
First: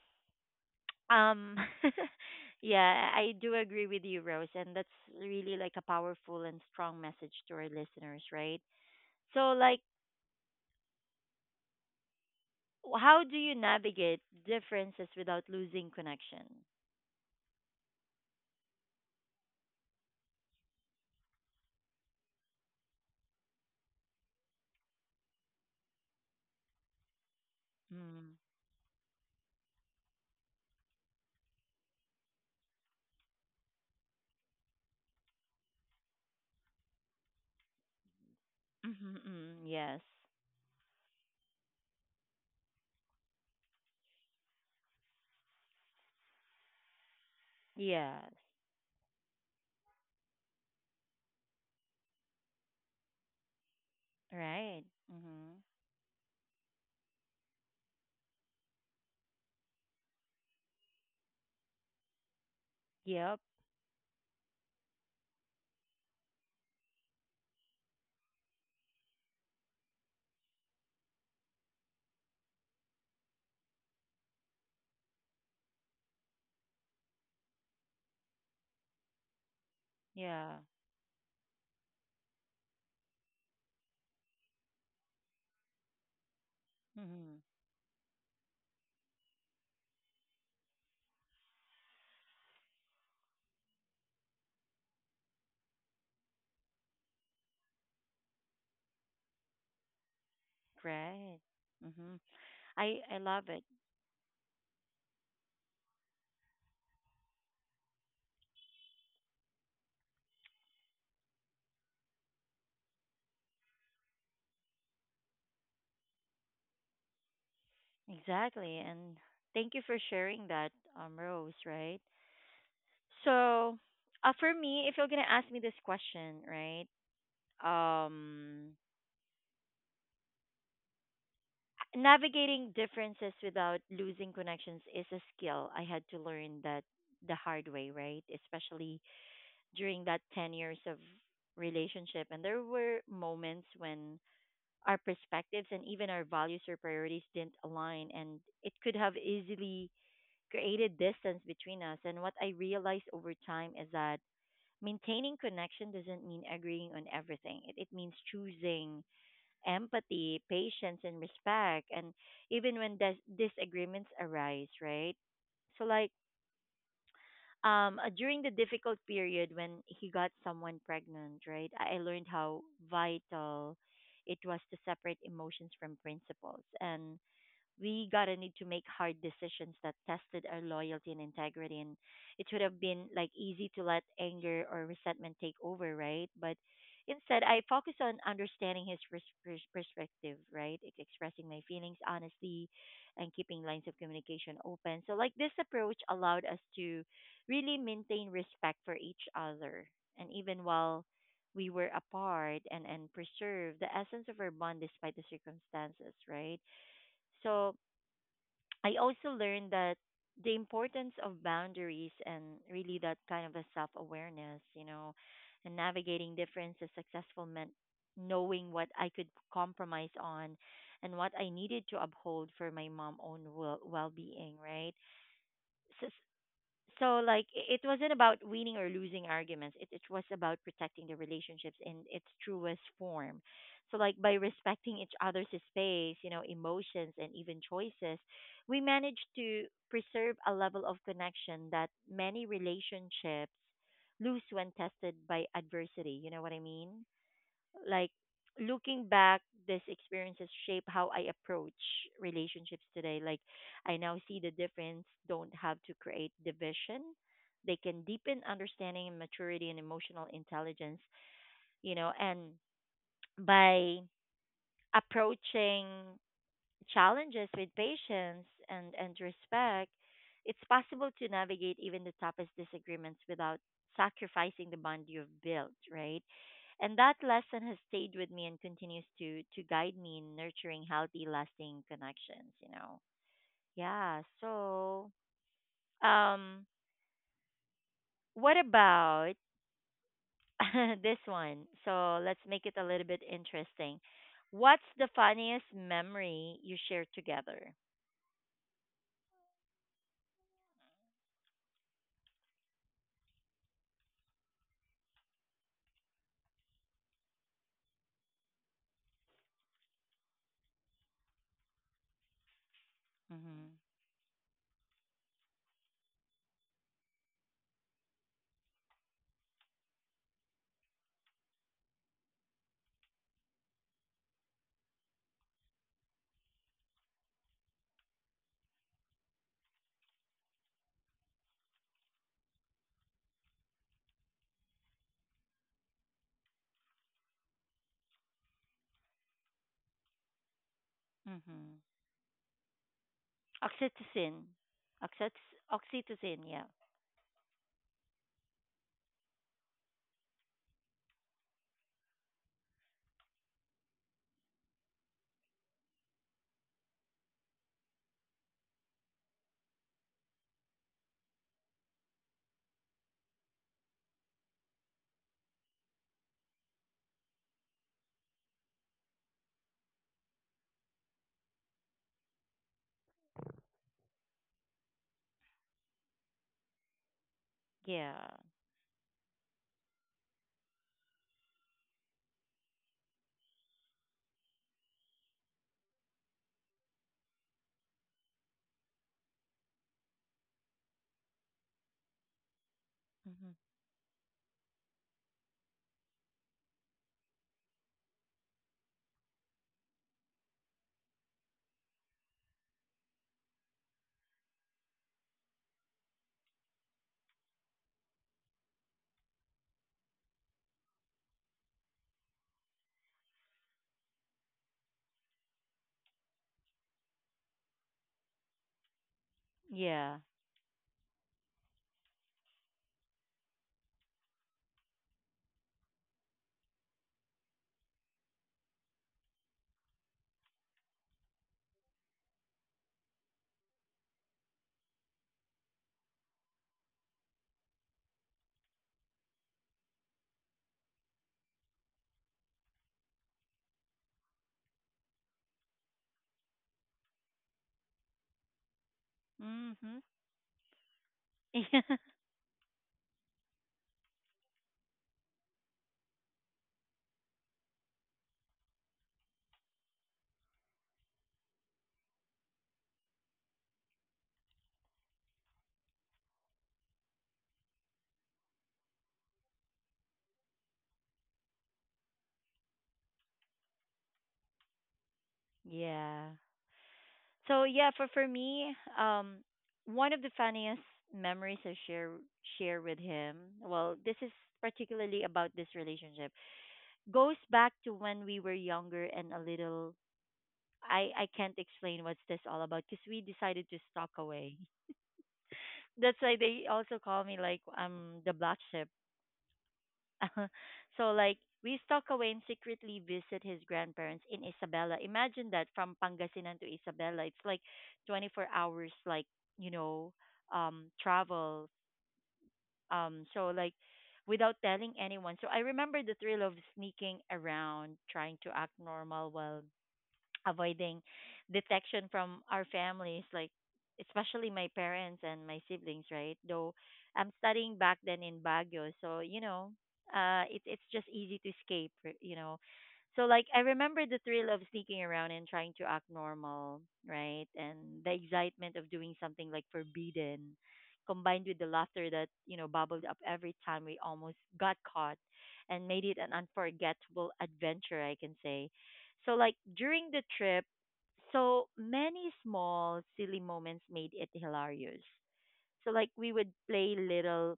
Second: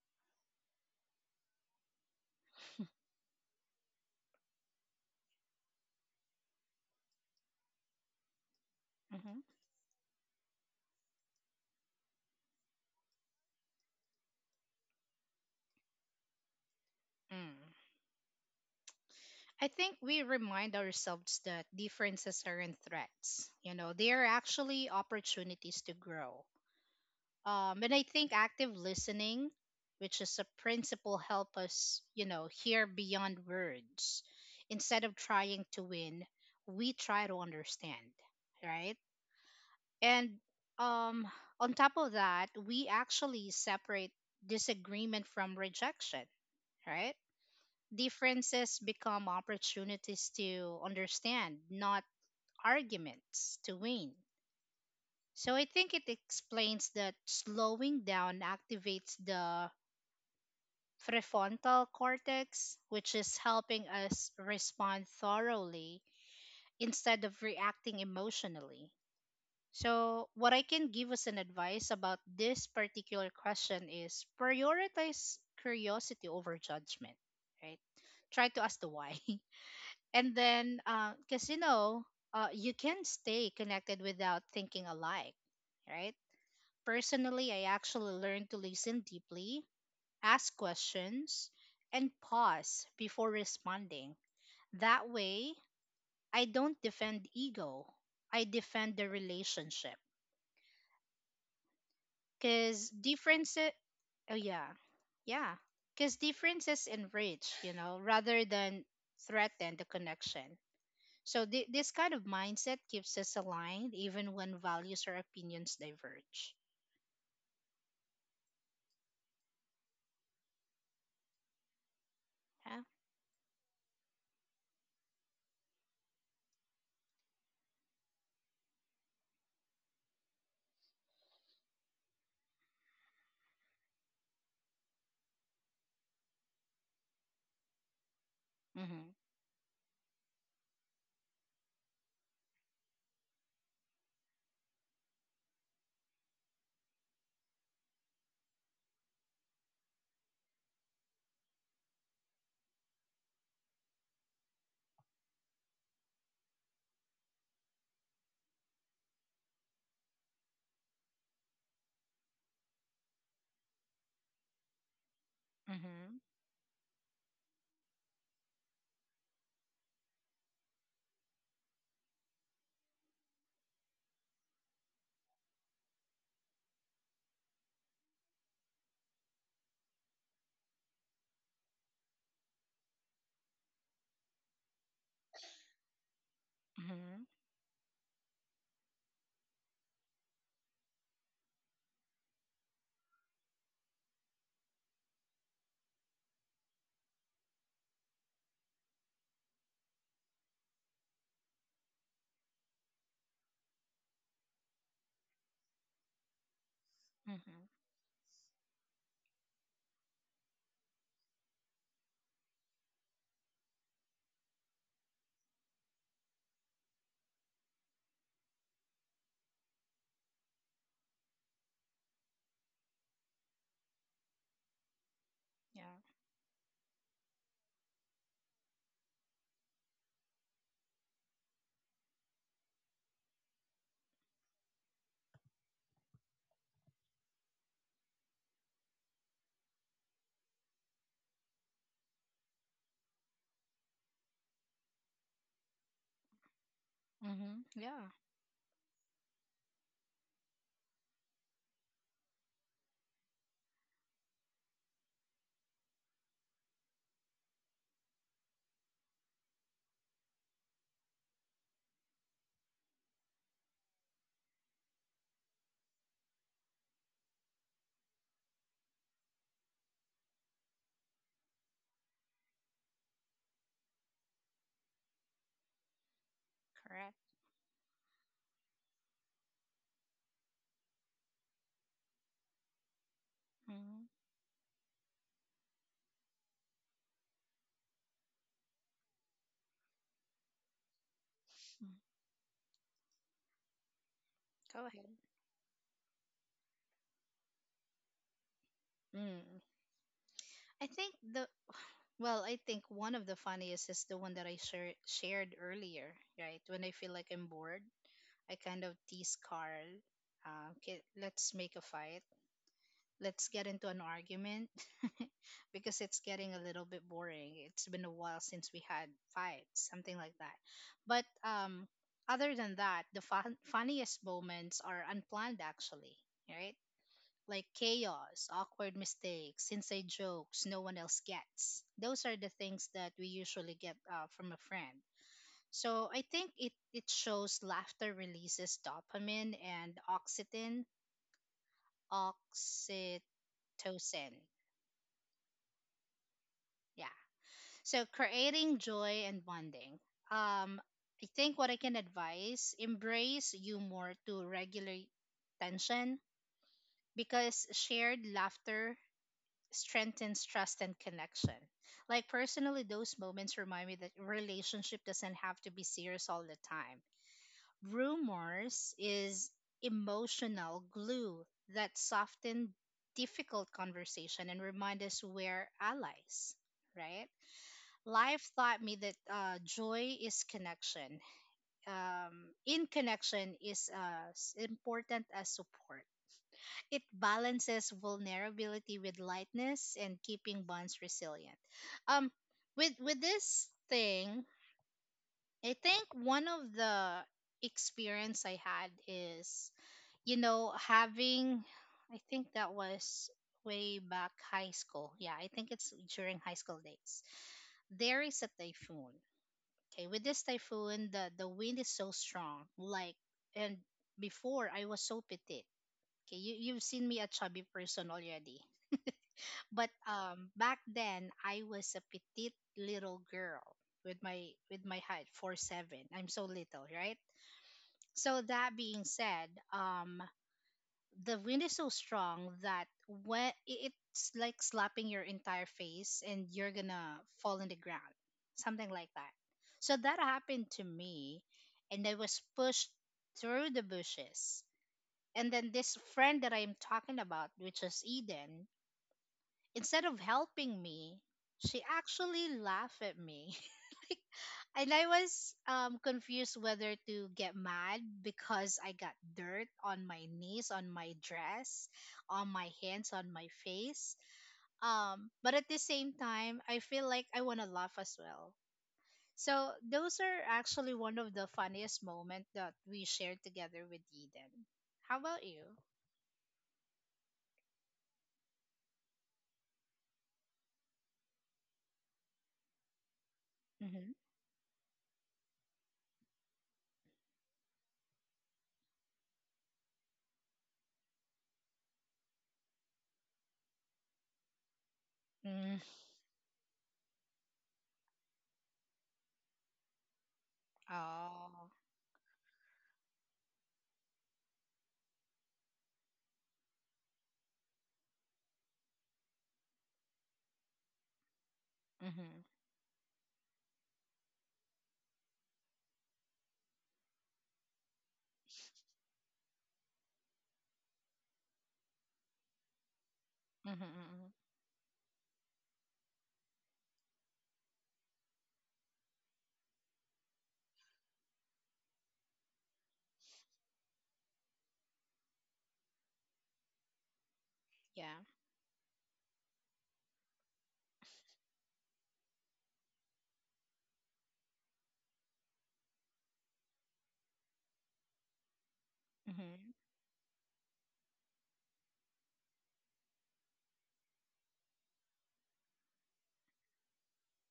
um yeah, I do agree with you, Rose, and that's really like a powerful and strong message to our listeners, right? So
Hmm.
like how do you navigate differences without losing connection?
Mm. I think we remind ourselves that differences aren't threats. You know, they are actually opportunities to grow. And I think
Mm.
active listening, which is a principle, help us, you know, hear beyond words. Instead of trying to win, we try to understand, right?
Mm-hmm, mm, yes.
And um, on top of that, we actually separate disagreement from rejection, right?
Yes.
Differences become opportunities to understand, not arguments to win.
Right.
So
Mhm.
I think it explains that slowing down activates the prefrontal cortex, which is
Yep.
helping us respond thoroughly instead of reacting emotionally. So, what I can give as an advice about this particular question is prioritize curiosity over judgment, right? Try to ask the why. And
Yeah.
then, because you know, you can stay connected without thinking alike, right?
Mhm.
Personally, I actually learned to listen deeply, ask questions, and pause before responding. That way, I don't defend ego. I defend the relationship.
Right. Mhm.
Cause
I love it.
differences, oh yeah, yeah. Cause differences enrich, you know, rather than threaten the connection. So this kind of mindset keeps us aligned, even when values or opinions diverge.
Exactly. And thank you for sharing that, Rose, right?
Yeah.
So, for me, if you're going to ask me this question, right? Um, navigating differences without losing connections is a skill I had to learn that the hard way, right? Especially
Mhm.
during that 10 years of relationship, and there were moments when our perspectives and even our values or priorities didn't align, and it could have easily created distance between us. And what I realized over time is that maintaining connection doesn't mean agreeing on everything. It means choosing empathy, patience and respect, and even when disagreements arise, right? So like
Mhm.
during the difficult period when he got someone pregnant, right, I learned how vital it was to separate emotions from principles. And we got to need to make hard decisions that tested our loyalty and integrity. And it would have been like easy to let anger or resentment take over, right? But
Mhm.
instead I focused on understanding his perspective, right? Expressing my feelings honestly and keeping lines of communication open. So like this approach allowed us to really maintain respect for each other, and even while we were apart, and preserve the essence of our bond despite the circumstances, right?
Mhm.
So I also learned that the importance of boundaries and really that kind of a self awareness, you know, and navigating differences successful meant knowing what I could compromise on and what I needed to uphold for my mom own well being, right?
Yeah.
So like it wasn't about winning or losing arguments. It was about protecting the relationships in its truest form. So like by respecting each other's space, you know, emotions and even choices, we managed to preserve a level of connection that many relationships lose when tested by adversity, you know what I mean.
Mhm.
Like,
Yeah.
looking back, these experiences shape how I approach relationships today. Like I now see the difference don't have to create division. They can deepen understanding and maturity and emotional intelligence, you know. And by approaching challenges with patience and respect, it's possible to navigate even the toughest disagreements without sacrificing the bond you've built, right? And that
Correct.
lesson has stayed with me and continues to guide me in nurturing healthy, lasting connections, you know.
Mhm.
Yeah, so um what about this one? So let's make it a little bit interesting. What's
Go ahead.
the funniest memory you shared together?
Mm. I think the Well, I think one of the funniest is the one that I shared earlier, right? When I feel like I'm bored, I kind of tease Carl. Okay, let's make a fight. Let's get
Mhm.
into an argument because it's getting a little bit boring. It's been a while since we had fights, something like that. But other than that, the funniest moments are unplanned, actually, right? Like chaos, awkward mistakes, inside jokes no one else gets. Those are the things that we usually get from a friend. So I think it shows laughter releases dopamine and oxytocin,
Mhm.
oxytocin.
Oxytocin. Oxyt oxytocin, yeah.
Yeah. So creating joy and bonding. Um, I think what I can advise embrace humor to regulate tension because shared laughter strengthens trust and connection. Like personally, those moments remind me that relationship doesn't have to be serious all the time. Rumors is emotional glue that soften difficult conversation and remind us we're allies, right?
Yeah.
Life taught me that joy is connection. In connection is important as support. It balances vulnerability with lightness and keeping bonds resilient. Um, with
Hmm.
this thing, I think one of the experience I had is, you know, having, I think that was way back high school. Yeah, I think it's during high school days. There is a typhoon. Okay, with this typhoon, the wind is so strong. Like, and before I was so petite. Okay, you you've seen me a chubby person already. But
Yeah.
back then I was a petite little girl with my height 4'7". I'm so little, right? So that being said, the wind is so strong that it's like slapping your entire face and you're gonna fall on the ground, something like that. So that happened to me, and I was pushed through the bushes. And then this friend that I'm talking about, which is Eden,
Mhm.
instead of helping me, she
yeah.
actually laughed at me. And I was confused whether to get mad because I got dirt on my knees, on my dress, on my hands, on my face. But at the same time, I feel like I want to laugh as well. So those are actually one of the funniest moments that we shared together with Eden. How about you?
Yeah. So yeah, for me, one of the funniest memories I share with him, well,
Mm-hmm.
this is particularly about this relationship. Goes back to when we were younger and a little I can't explain what's this all about because we decided to stalk away.
Mm-hmm.
That's why they also call me like the black sheep. So like
Oh.
we stalk away and secretly visit his grandparents in Isabela. Imagine that from Pangasinan to Isabela. It's like 24 hours like, you know, travel.
Mm-hmm.
So like without telling anyone. So I remember the thrill of sneaking around, trying to act normal while avoiding detection from our families, like
Mm-hmm. Mm-hmm.
especially my parents and my siblings, right? Though I'm studying back then in Baguio, so you know, it's just easy to escape, you know. So like I remember the thrill of sneaking around and trying to act normal, right? And the
Yeah.
excitement of doing something like forbidden, combined with the laughter that you know bubbled up every time we almost got caught, and made it an unforgettable adventure, I can say. So like
Mm-hmm.
during the trip, so many small silly moments made it hilarious. So like we would play little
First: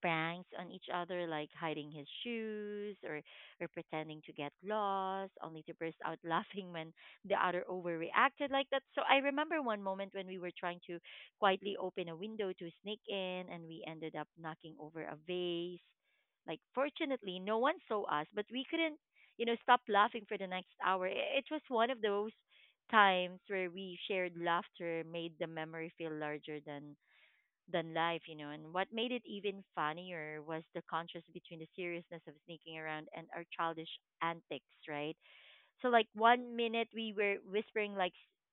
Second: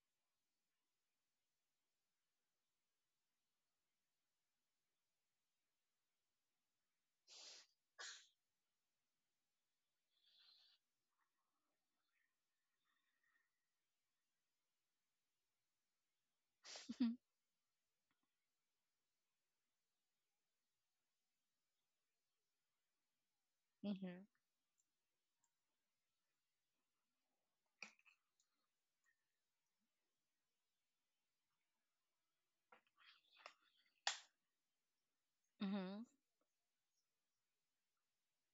pranks on each other, like hiding his shoes or pretending to get lost, only to burst out laughing when the other overreacted like that. So I remember one moment when we were trying to quietly open a window to sneak in, and we ended up knocking over a vase. Like,
Mhm.
fortunately, no one saw us, but we couldn't, you know, stop laughing for the next hour. It was one of those times where we
Mhm.
shared laughter made the memory feel larger than life, you know. And what made it even funnier was the contrast between the seriousness of sneaking around and our childish antics, right? So
Mhm.
like one minute we were whispering like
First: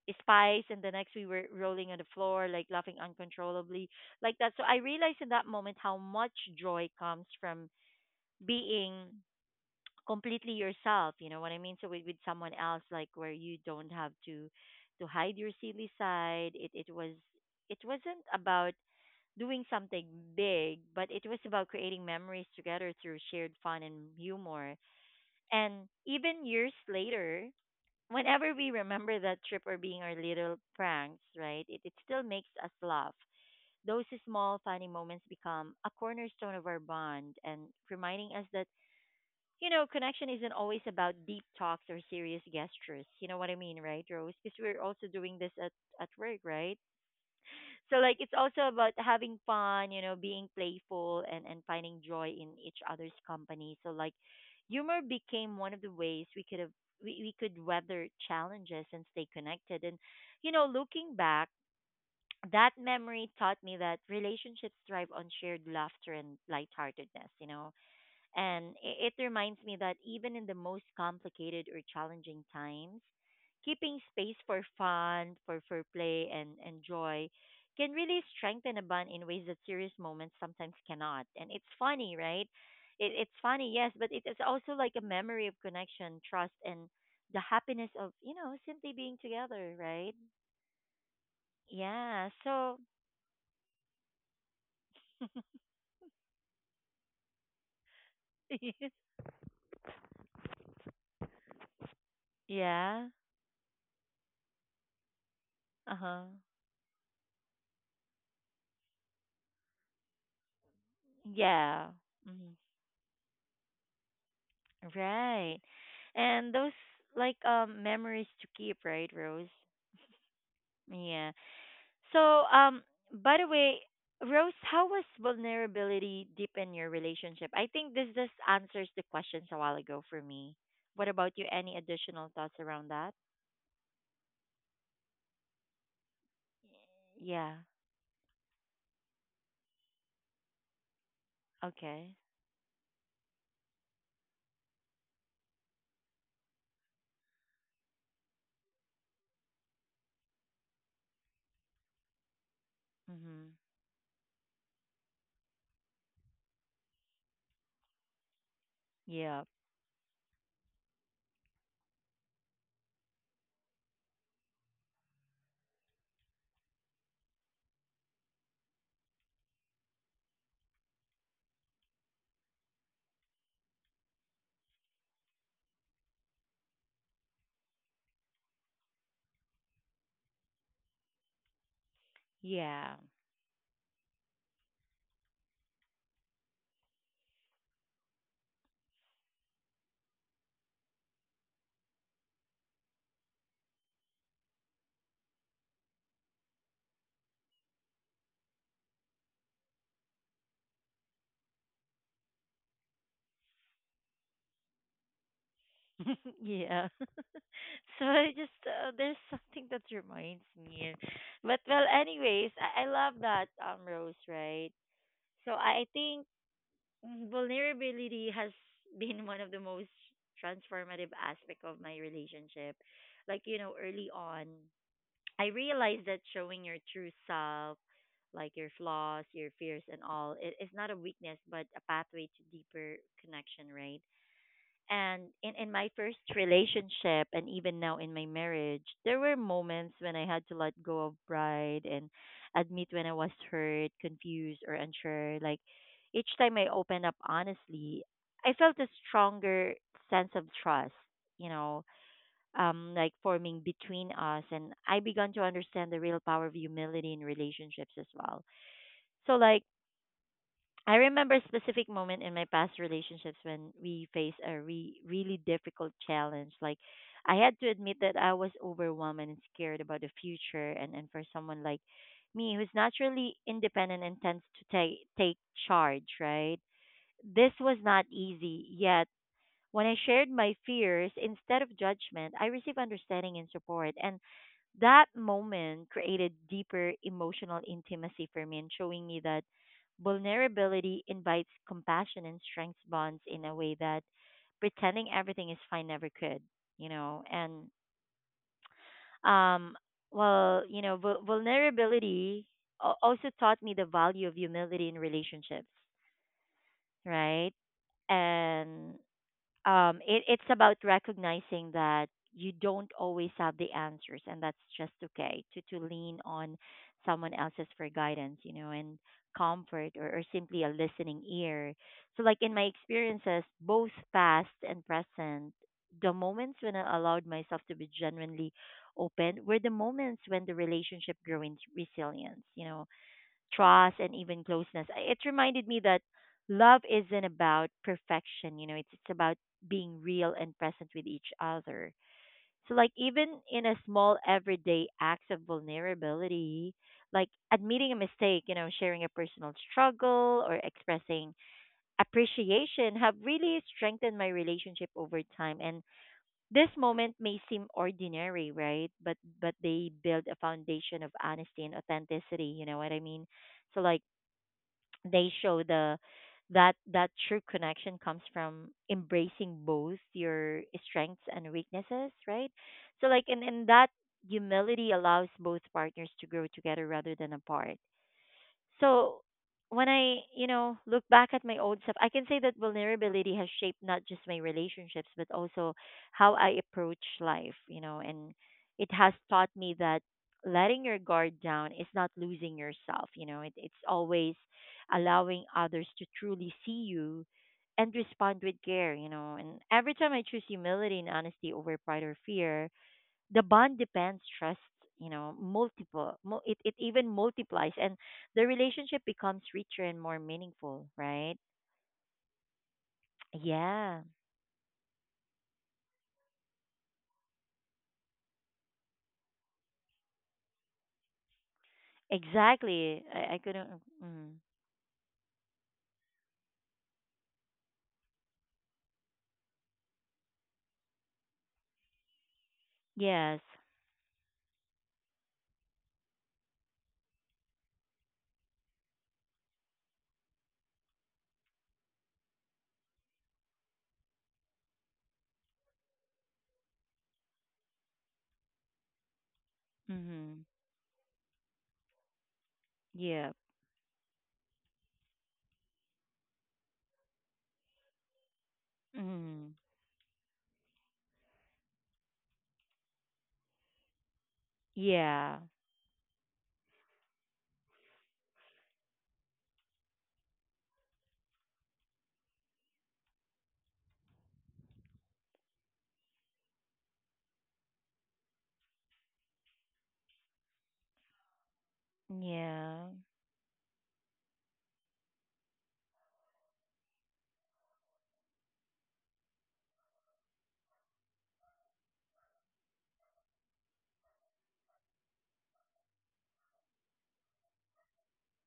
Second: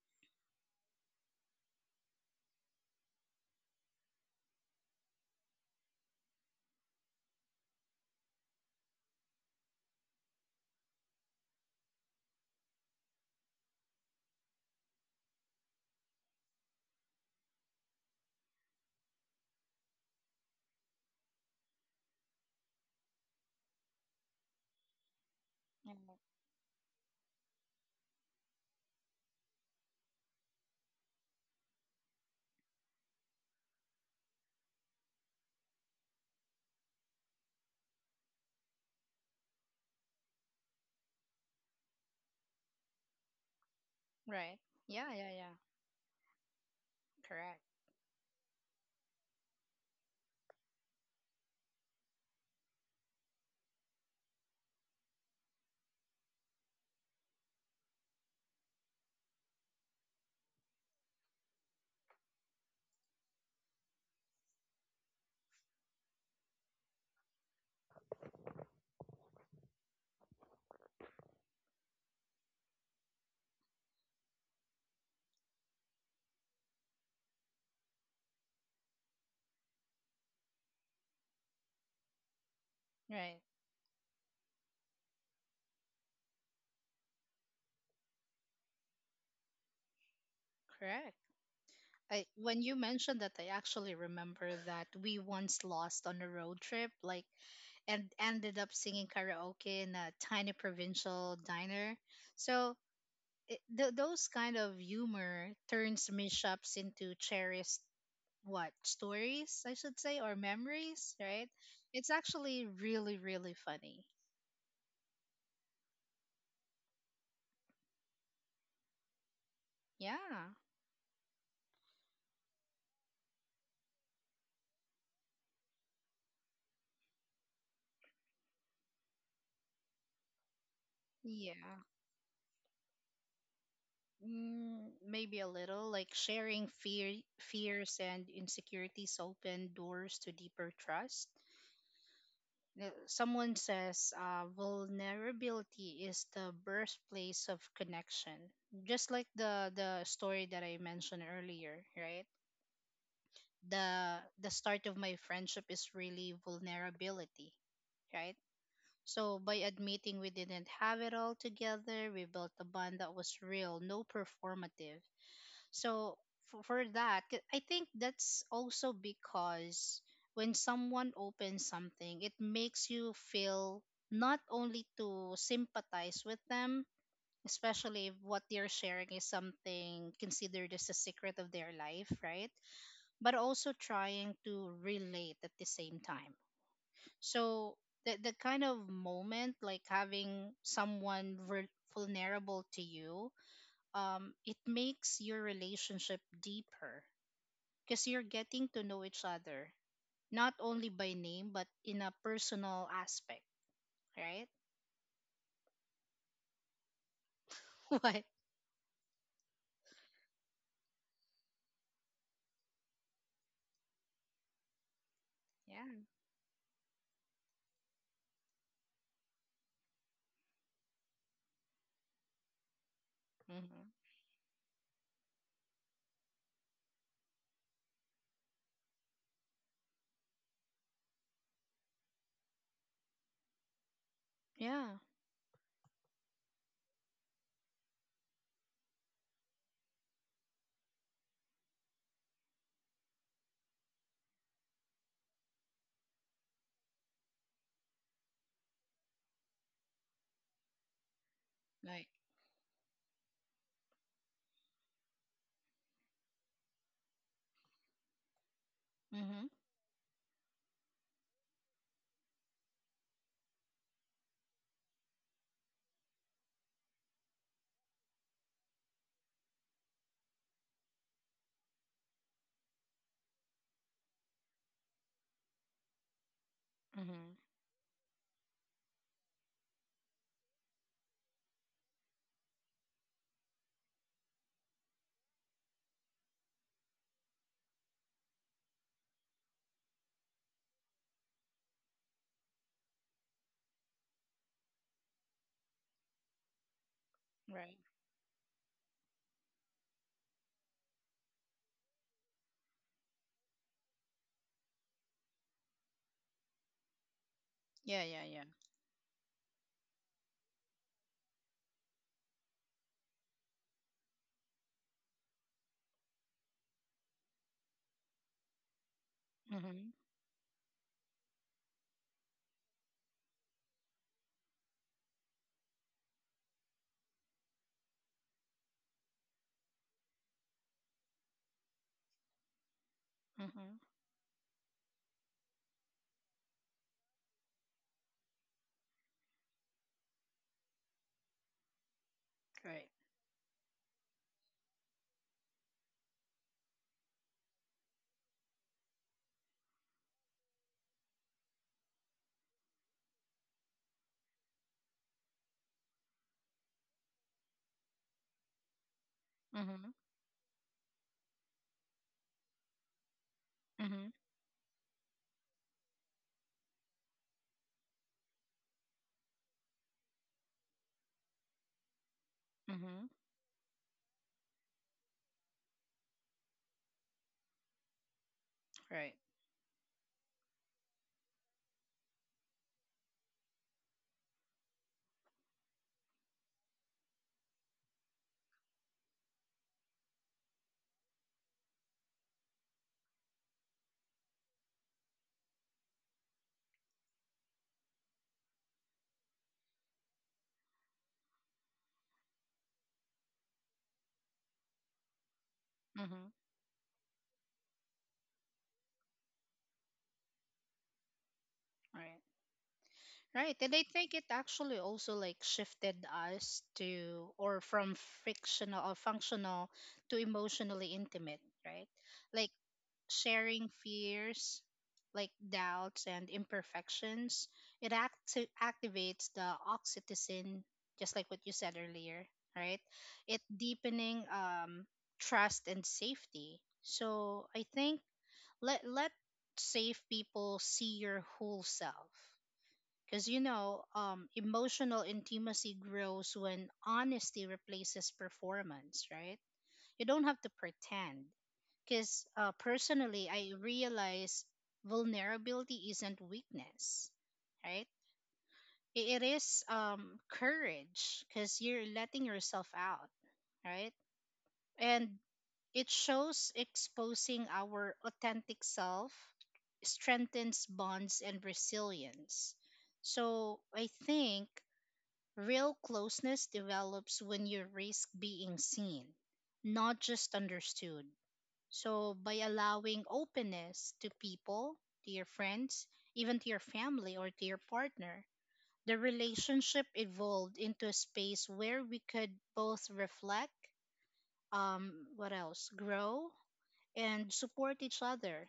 spies, and the next we were rolling on the floor, like laughing uncontrollably, like that. So I realized in that moment how much joy comes from being completely yourself. You know what I mean? So with someone else, like where you don't have to hide your silly side. It was it wasn't about doing something big, but it was about creating memories together through shared fun and humor. And
Mhm.
even years later, whenever we remember that trip or being our little pranks, right, it still makes us laugh. Those small, funny moments become a cornerstone of our bond and reminding us that, you know, connection isn't always about deep talks or serious gestures. You know what I mean, right, Rose? Because
Right.
we're also
Yeah, yeah,
doing this
yeah.
at work, right?
Correct.
So like it's also about having fun, you know, being playful and finding joy in each other's company. So like humor became one of the ways we could have we could weather challenges and stay connected. And you know, looking back, that memory taught me that relationships thrive on shared laughter and lightheartedness, you know. And it reminds me that even in the most complicated or challenging times, keeping space for fun, for play, and joy can really strengthen a bond in ways that serious moments sometimes cannot. And it's funny, right? It's
Right.
funny, yes, but it is also like a memory of connection, trust, and the happiness of, you know, simply being together, right?
Correct. I
Yeah.
When you
So,
mentioned that, I actually remember that we once lost on a road trip, like, and ended up singing karaoke in a tiny provincial diner. So
yeah.
those kind of humor
Uh
turns
huh.
mishaps into cherished what stories I should say or memories, right?
Yeah.
It's
Hmm.
actually really really funny.
Right. And those like memories to keep, right, Rose?
Yeah.
Yeah. So, by the way, Rose, how was vulnerability deepen your relationship? I think this just answers the questions a while ago for me. What about you? Any
Yeah.
additional thoughts around that?
Mm, maybe a little, like sharing fear,
Yeah.
fears and insecurities open doors to deeper trust.
Okay.
Someone says vulnerability is the birthplace of connection, just like the story that I mentioned earlier, right?
Mhm.
The start of my friendship is really vulnerability, right? So
Yeah.
by admitting we didn't have it all together, we built a bond that was real, no performative. So for that, I think that's also because when someone opens something, it makes you feel not only to sympathize with them, especially if what they're sharing is something considered as a secret of their life, right?
Yeah.
But also trying to relate at the same time. So the kind of moment, like having someone vulnerable to you, it makes your relationship deeper because you're getting to know each other, not only by name, but in a personal aspect, right?
yeah. So
What?
I just there's something that reminds me. But well, anyways, I love that Rose, right? So I
Yeah.
think vulnerability has been one of the most transformative aspect of my relationship. Like you know,
Mm-hmm.
early on, I realized that showing your true self, like your flaws, your fears, and all, it's not a weakness but a pathway to deeper connection, right?
Yeah.
And in my first relationship and even now in my marriage, there were moments when I had to let go of pride and admit when I was hurt, confused or unsure. Like each time I opened up honestly, I felt a stronger sense of trust, you know,
Like,
like forming between us, and I began to understand the real power of humility in relationships as well. So
mm-hmm.
like I remember a specific moment in my past relationships when we faced a really difficult challenge. Like, I had to admit that I was overwhelmed and scared about the future. And for someone like me, who's naturally independent and tends to take charge, right?
Mm-hmm.
This was not easy. Yet, when I shared my fears, instead of judgment, I received understanding and support. And that moment created deeper emotional intimacy for me and showing me that vulnerability invites compassion and strengths bonds in a way that pretending everything is fine never could. And
Right.
um, well, you know, vul vulnerability also taught me the value of humility in relationships, right?
Yeah, yeah, yeah.
And it's about recognizing that you don't always have the answers, and that's just okay to lean on someone else's for guidance, and
Mm-hmm.
comfort or simply a listening ear. So, like in my experiences, both past and present, the moments when I allowed myself to be genuinely open were the moments when the relationship grew in resilience, you know,
Mm-hmm.
trust, and even closeness. It reminded me that love isn't about perfection, it's about being real and present with each other. So,
Right.
like, even in a small everyday acts of vulnerability, like admitting a mistake, sharing a personal struggle or expressing appreciation have really strengthened my relationship over time. And this moment may seem ordinary, right? But
Mm-hmm.
they build a foundation of honesty and authenticity. You know what I mean? So like
Mm-hmm.
they show the that that true connection comes from embracing both your strengths and weaknesses, right?
Mm-hmm.
So like and that humility allows both partners to grow together rather than apart.
Right.
So when I, look back at my old stuff, I can say that vulnerability has shaped not just my relationships but also how I approach life, and it has taught me that letting your guard down is not losing yourself, it's always allowing others to truly see you and respond with care. And every time I choose humility and honesty over pride or fear, the bond depends trust, multiple
Mm-hmm.
it even multiplies and the relationship becomes richer and more meaningful, right?
Right. Right. And I
Yeah,
think it actually also like shifted us to or from fictional or functional to emotionally intimate, right? Like
exactly. I
sharing
couldn't. Mm,
fears, like doubts and imperfections, it activates the oxytocin, just like what you said earlier, right? It
yes.
deepening trust and safety. So I think let safe people see your whole self, because emotional intimacy grows when honesty replaces performance, right? You don't have
Mhm.
to pretend because personally,
Yeah.
I realize vulnerability isn't weakness, right? It
Mhm.
is courage because you're letting yourself out, right? And
Yeah,
it shows exposing our authentic self strengthens bonds and resilience. So I think real closeness develops when you risk being seen, not just understood. So, by
yeah,
allowing openness to people, to your friends, even to your family or to your partner, the relationship evolved into a space where we could both reflect, what else, grow, and support each other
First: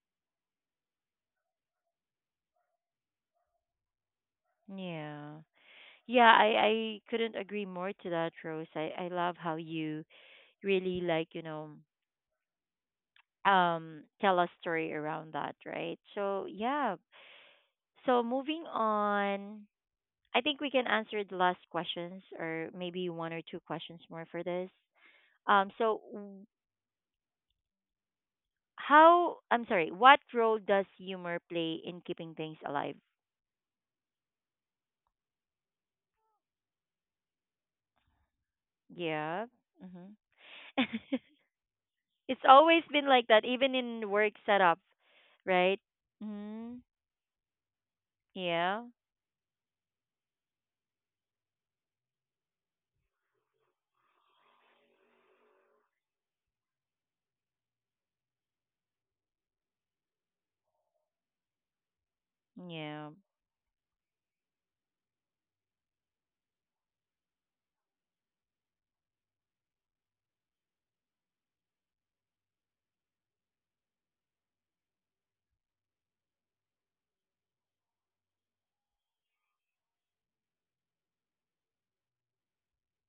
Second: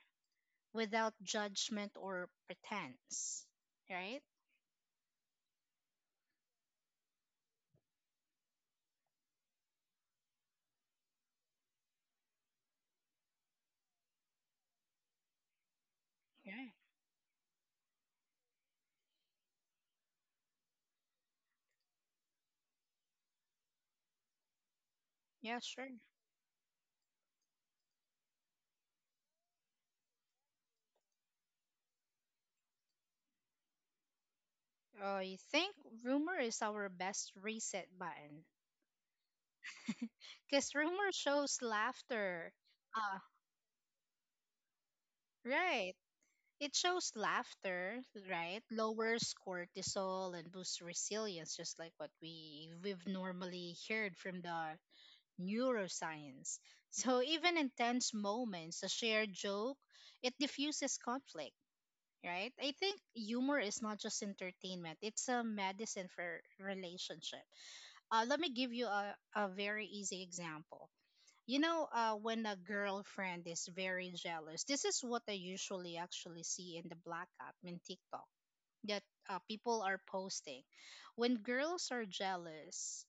without judgment or pretense. Right?
yeah. Yeah, I couldn't agree more to that, Rose. I love how you really, like, tell a story around that, right? So
Yeah.
yeah. So moving on, I think we can answer the last questions or maybe one or two questions more for this.
Yeah, sure.
So how, I'm sorry, what role does humor play in keeping things alive?
I think rumor is our best reset button
Yeah. Hmm.
because rumor shows
It's
laughter.
always been
Ah,
like that, even in work setup, right?
right. It
Mm-hmm.
shows laughter, right?
Yeah.
Lowers cortisol and boosts resilience, just like what we've normally heard from the neuroscience. So even in tense moments, a shared joke, it diffuses conflict, right? I think
Yeah.
humor is not just entertainment; it's a medicine for relationship. Let me give you a very easy example. You know, when a girlfriend is very jealous, this is what I usually actually see in the Black app in TikTok that people are posting. When girls are jealous,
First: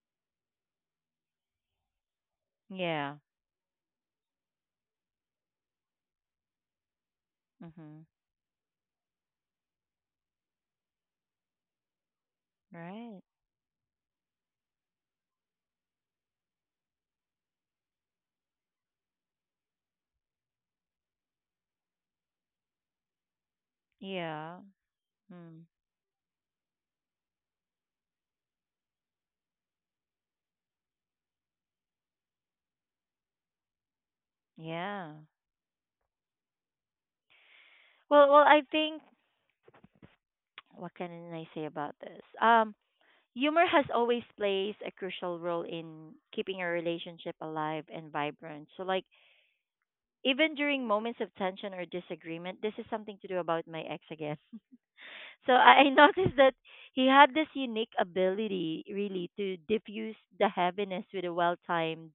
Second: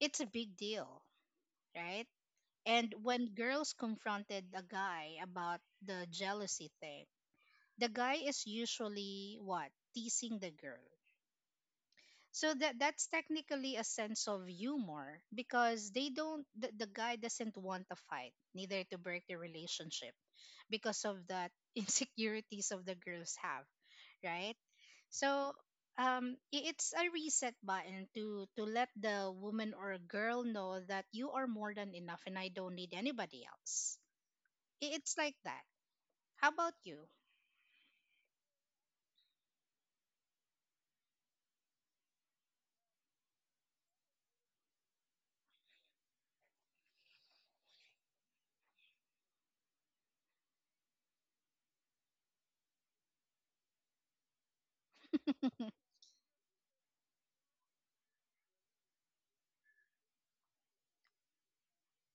it's a big deal, right? And
Yeah.
when girls confronted a guy about the jealousy thing, the
Hmm.
guy is usually what? Teasing the girl. So that's
Right.
technically a sense of humor because they don't the guy doesn't want a fight, neither to break the relationship because of that insecurities of the girls have, right?
Yeah.
So
Mm.
it's a reset button to let the woman or girl know that you are more than enough and I don't need anybody else.
Yeah.
It's like that. How about you?
Well, well, I think what can I say about this? Humor has always plays a crucial role in keeping a relationship alive and vibrant. So like even during moments of tension or disagreement, this is something to do about my ex again. So I noticed that he had this unique ability really to diffuse the heaviness with a well-timed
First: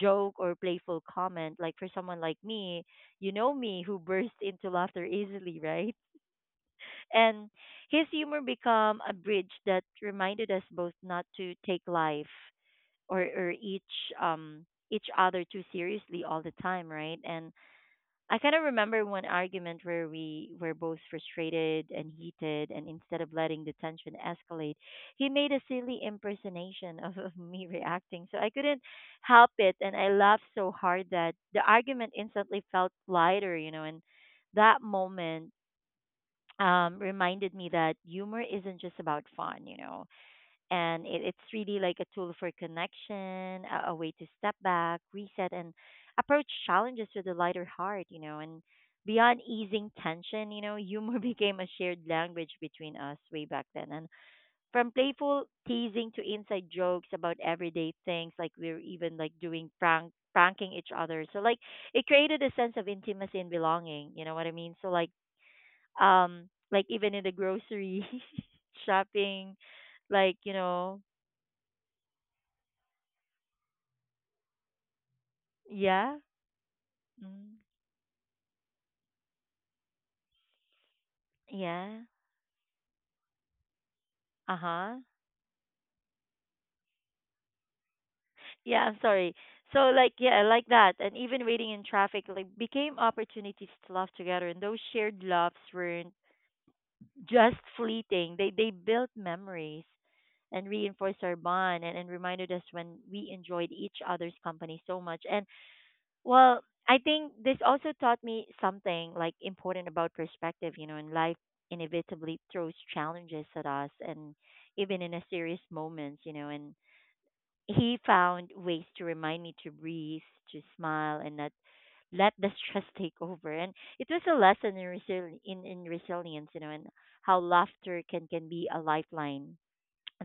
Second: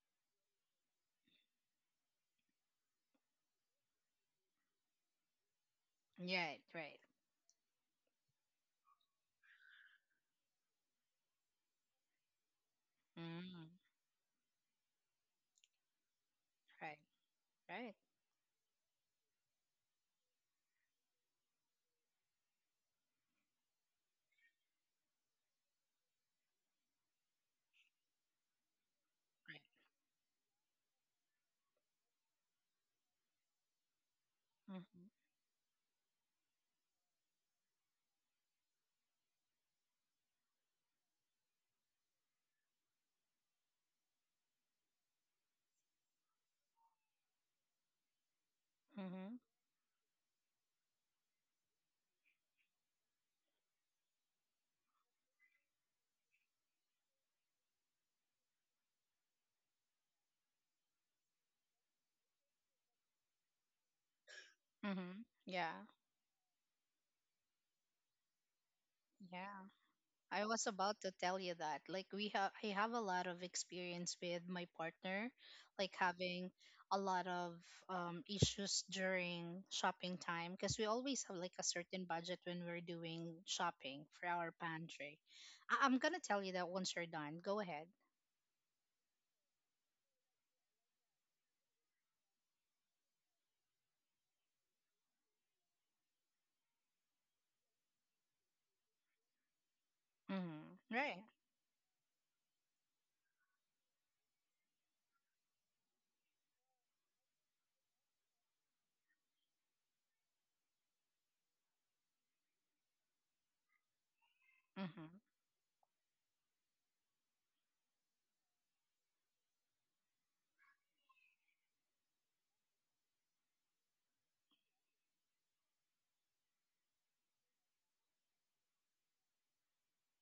joke or playful comment. Like for someone like me, you know me who bursts into laughter easily, right?
Right, right.
And his humor became a bridge that reminded us both not to take life or
Mm,
um each other too seriously all the time,
right,
right? And
right,
I kind of remember one argument where we were both frustrated and heated, and instead of letting the tension escalate, he made a silly impersonation of me reacting. So I couldn't help
right.
it, and I laughed so hard that the argument instantly felt lighter. And that
Mm-hmm,
moment reminded me that humor isn't just about fun, it's really like a tool for connection, a way to step back, reset, and approach challenges with a lighter heart, and
mm-hmm,
beyond easing tension, humor became a shared language between us way back then. And from playful teasing to inside jokes about everyday things, like we were even like doing pranking each other. So like it created a sense of intimacy and belonging, you know what I mean? So
mm-hmm. Yeah.
like even in the grocery shopping,
Yeah,
like
I
you
was
know
about to tell you that. Like we have I have a lot of experience with my partner, like
yeah.
having a lot
Mm,
of issues during shopping time because we always have like a
yeah.
certain budget when we're doing shopping for our
Uh-huh.
pantry. I'm gonna tell you that once you're done. Go ahead.
Yeah, I'm sorry. So like yeah, like that, and even waiting in traffic like became opportunities to laugh together, and those shared laughs weren't just fleeting, they built memories and
Mm-hmm.
reinforced
Right.
our bond, and reminded us when we enjoyed each other's company so much. And well, I think this also taught me something like important about perspective, and life inevitably throws challenges at us, and even
Mm-hmm.
in a serious moments, and he found ways to remind me to breathe, to smile and not let the stress take over. And it was a lesson in, in resilience, and how laughter can be a lifeline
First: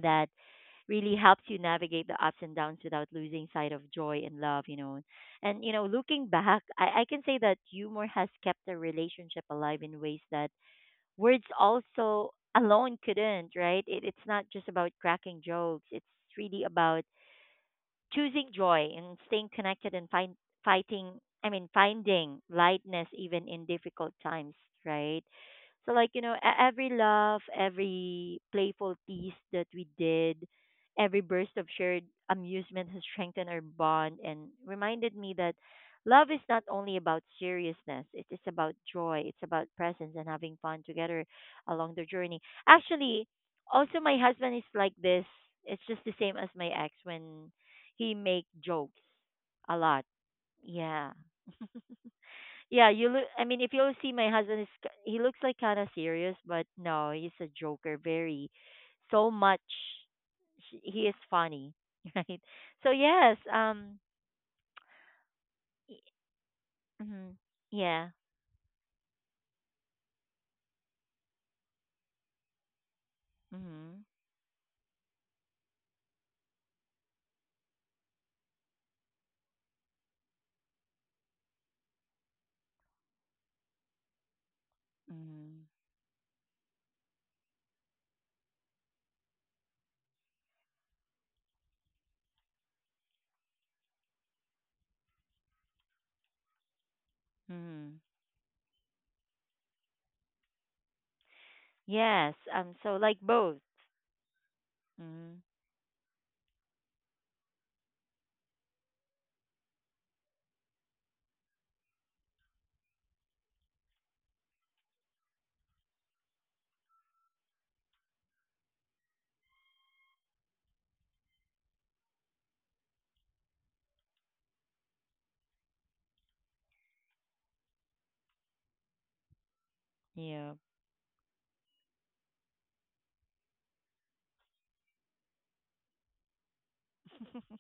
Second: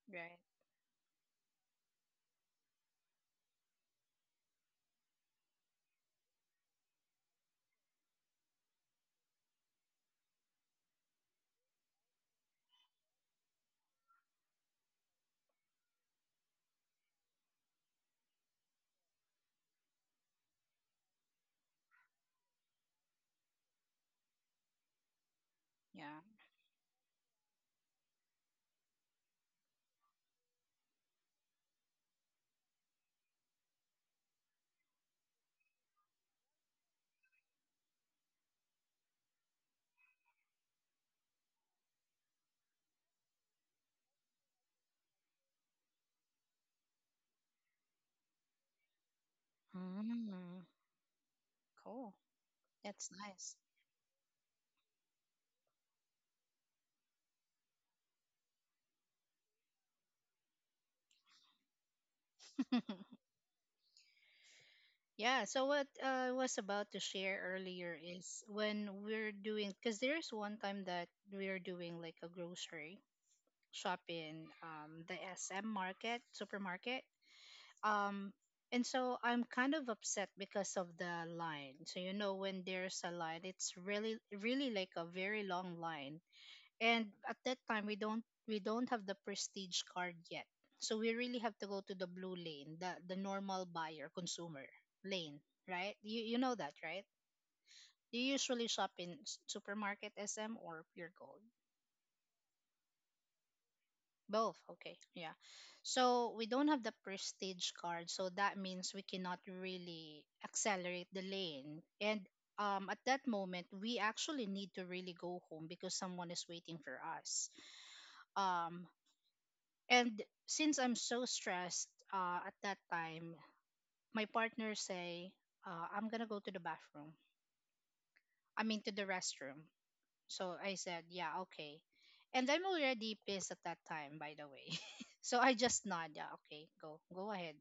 that
Right.
really helps you navigate the ups and downs without losing sight of joy and love. And, looking back, I can say that humor has kept the relationship alive in ways that words also alone couldn't, right? It's not just about cracking jokes, it's really about choosing joy and staying connected and fighting, I mean, finding lightness even in difficult times, right? So like you
Yeah.
know every laugh, every playful piece that we did, every burst of shared amusement has strengthened our bond and reminded me that love is not only about seriousness, it is about joy, it's about presence and having fun together along the journey. Actually also my husband is like this, it's just the same as my ex when he make jokes a lot.
Mm-hmm.
Yeah.
Cool.
Yeah, you
That's
look. I
nice.
mean, if you see my husband, is he looks like kind of serious, but no, he's a joker. Very, so much. He is funny, right? So yes,
Yeah, so what I was about to
mm,
share earlier
yeah,
is when we're doing, because there's one time that we're doing like a grocery shop
mm-hmm,
in the SM market, supermarket. Um, and so I'm kind of upset because of the line. So, you know, when there's a line, it's really, really like a very
mm-hmm,
long line, and at that time we don't have the prestige card yet, so we really have to go to the blue lane, the normal buyer consumer lane, right? You know that, right?
mm-hmm.
You usually shop in supermarket SM or Pure Gold?
Yes, so like both.
Both, okay, yeah.
Mm-hmm.
So we don't have the prestige card, so that means we cannot really accelerate the lane. And at that moment we actually need to really go home because someone is waiting for us. um, And since I'm so stressed at that time, my partner say, "I'm gonna go to the bathroom. I mean to the restroom."
Yeah,
So I said, "Yeah, okay." And I'm already pissed at that time, by the way. So I just nod, "Yeah, okay, go, go ahead."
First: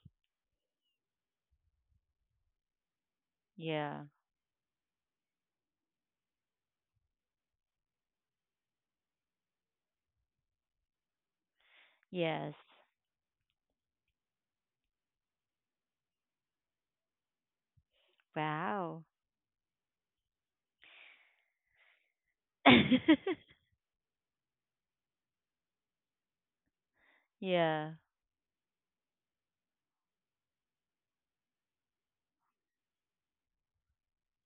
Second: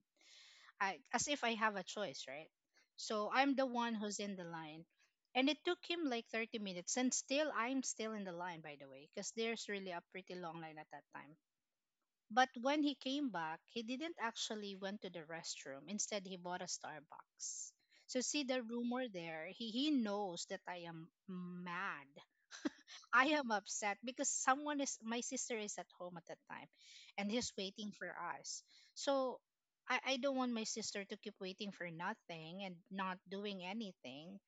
as if I have a choice, right? So I'm the one
yeah,
who's in the line. And it took him like 30 minutes, and still I'm still in the line, by the way, because there's really a pretty long line at that time. But
yes.
when he came back, he didn't actually went to the restroom. Instead, he bought a Starbucks. So see the
Wow.
rumor there. He knows that I am mad. I am upset because someone is my sister is at home at that time and he's waiting
Yeah,
for us. So I don't want my sister to keep waiting for nothing and not doing anything.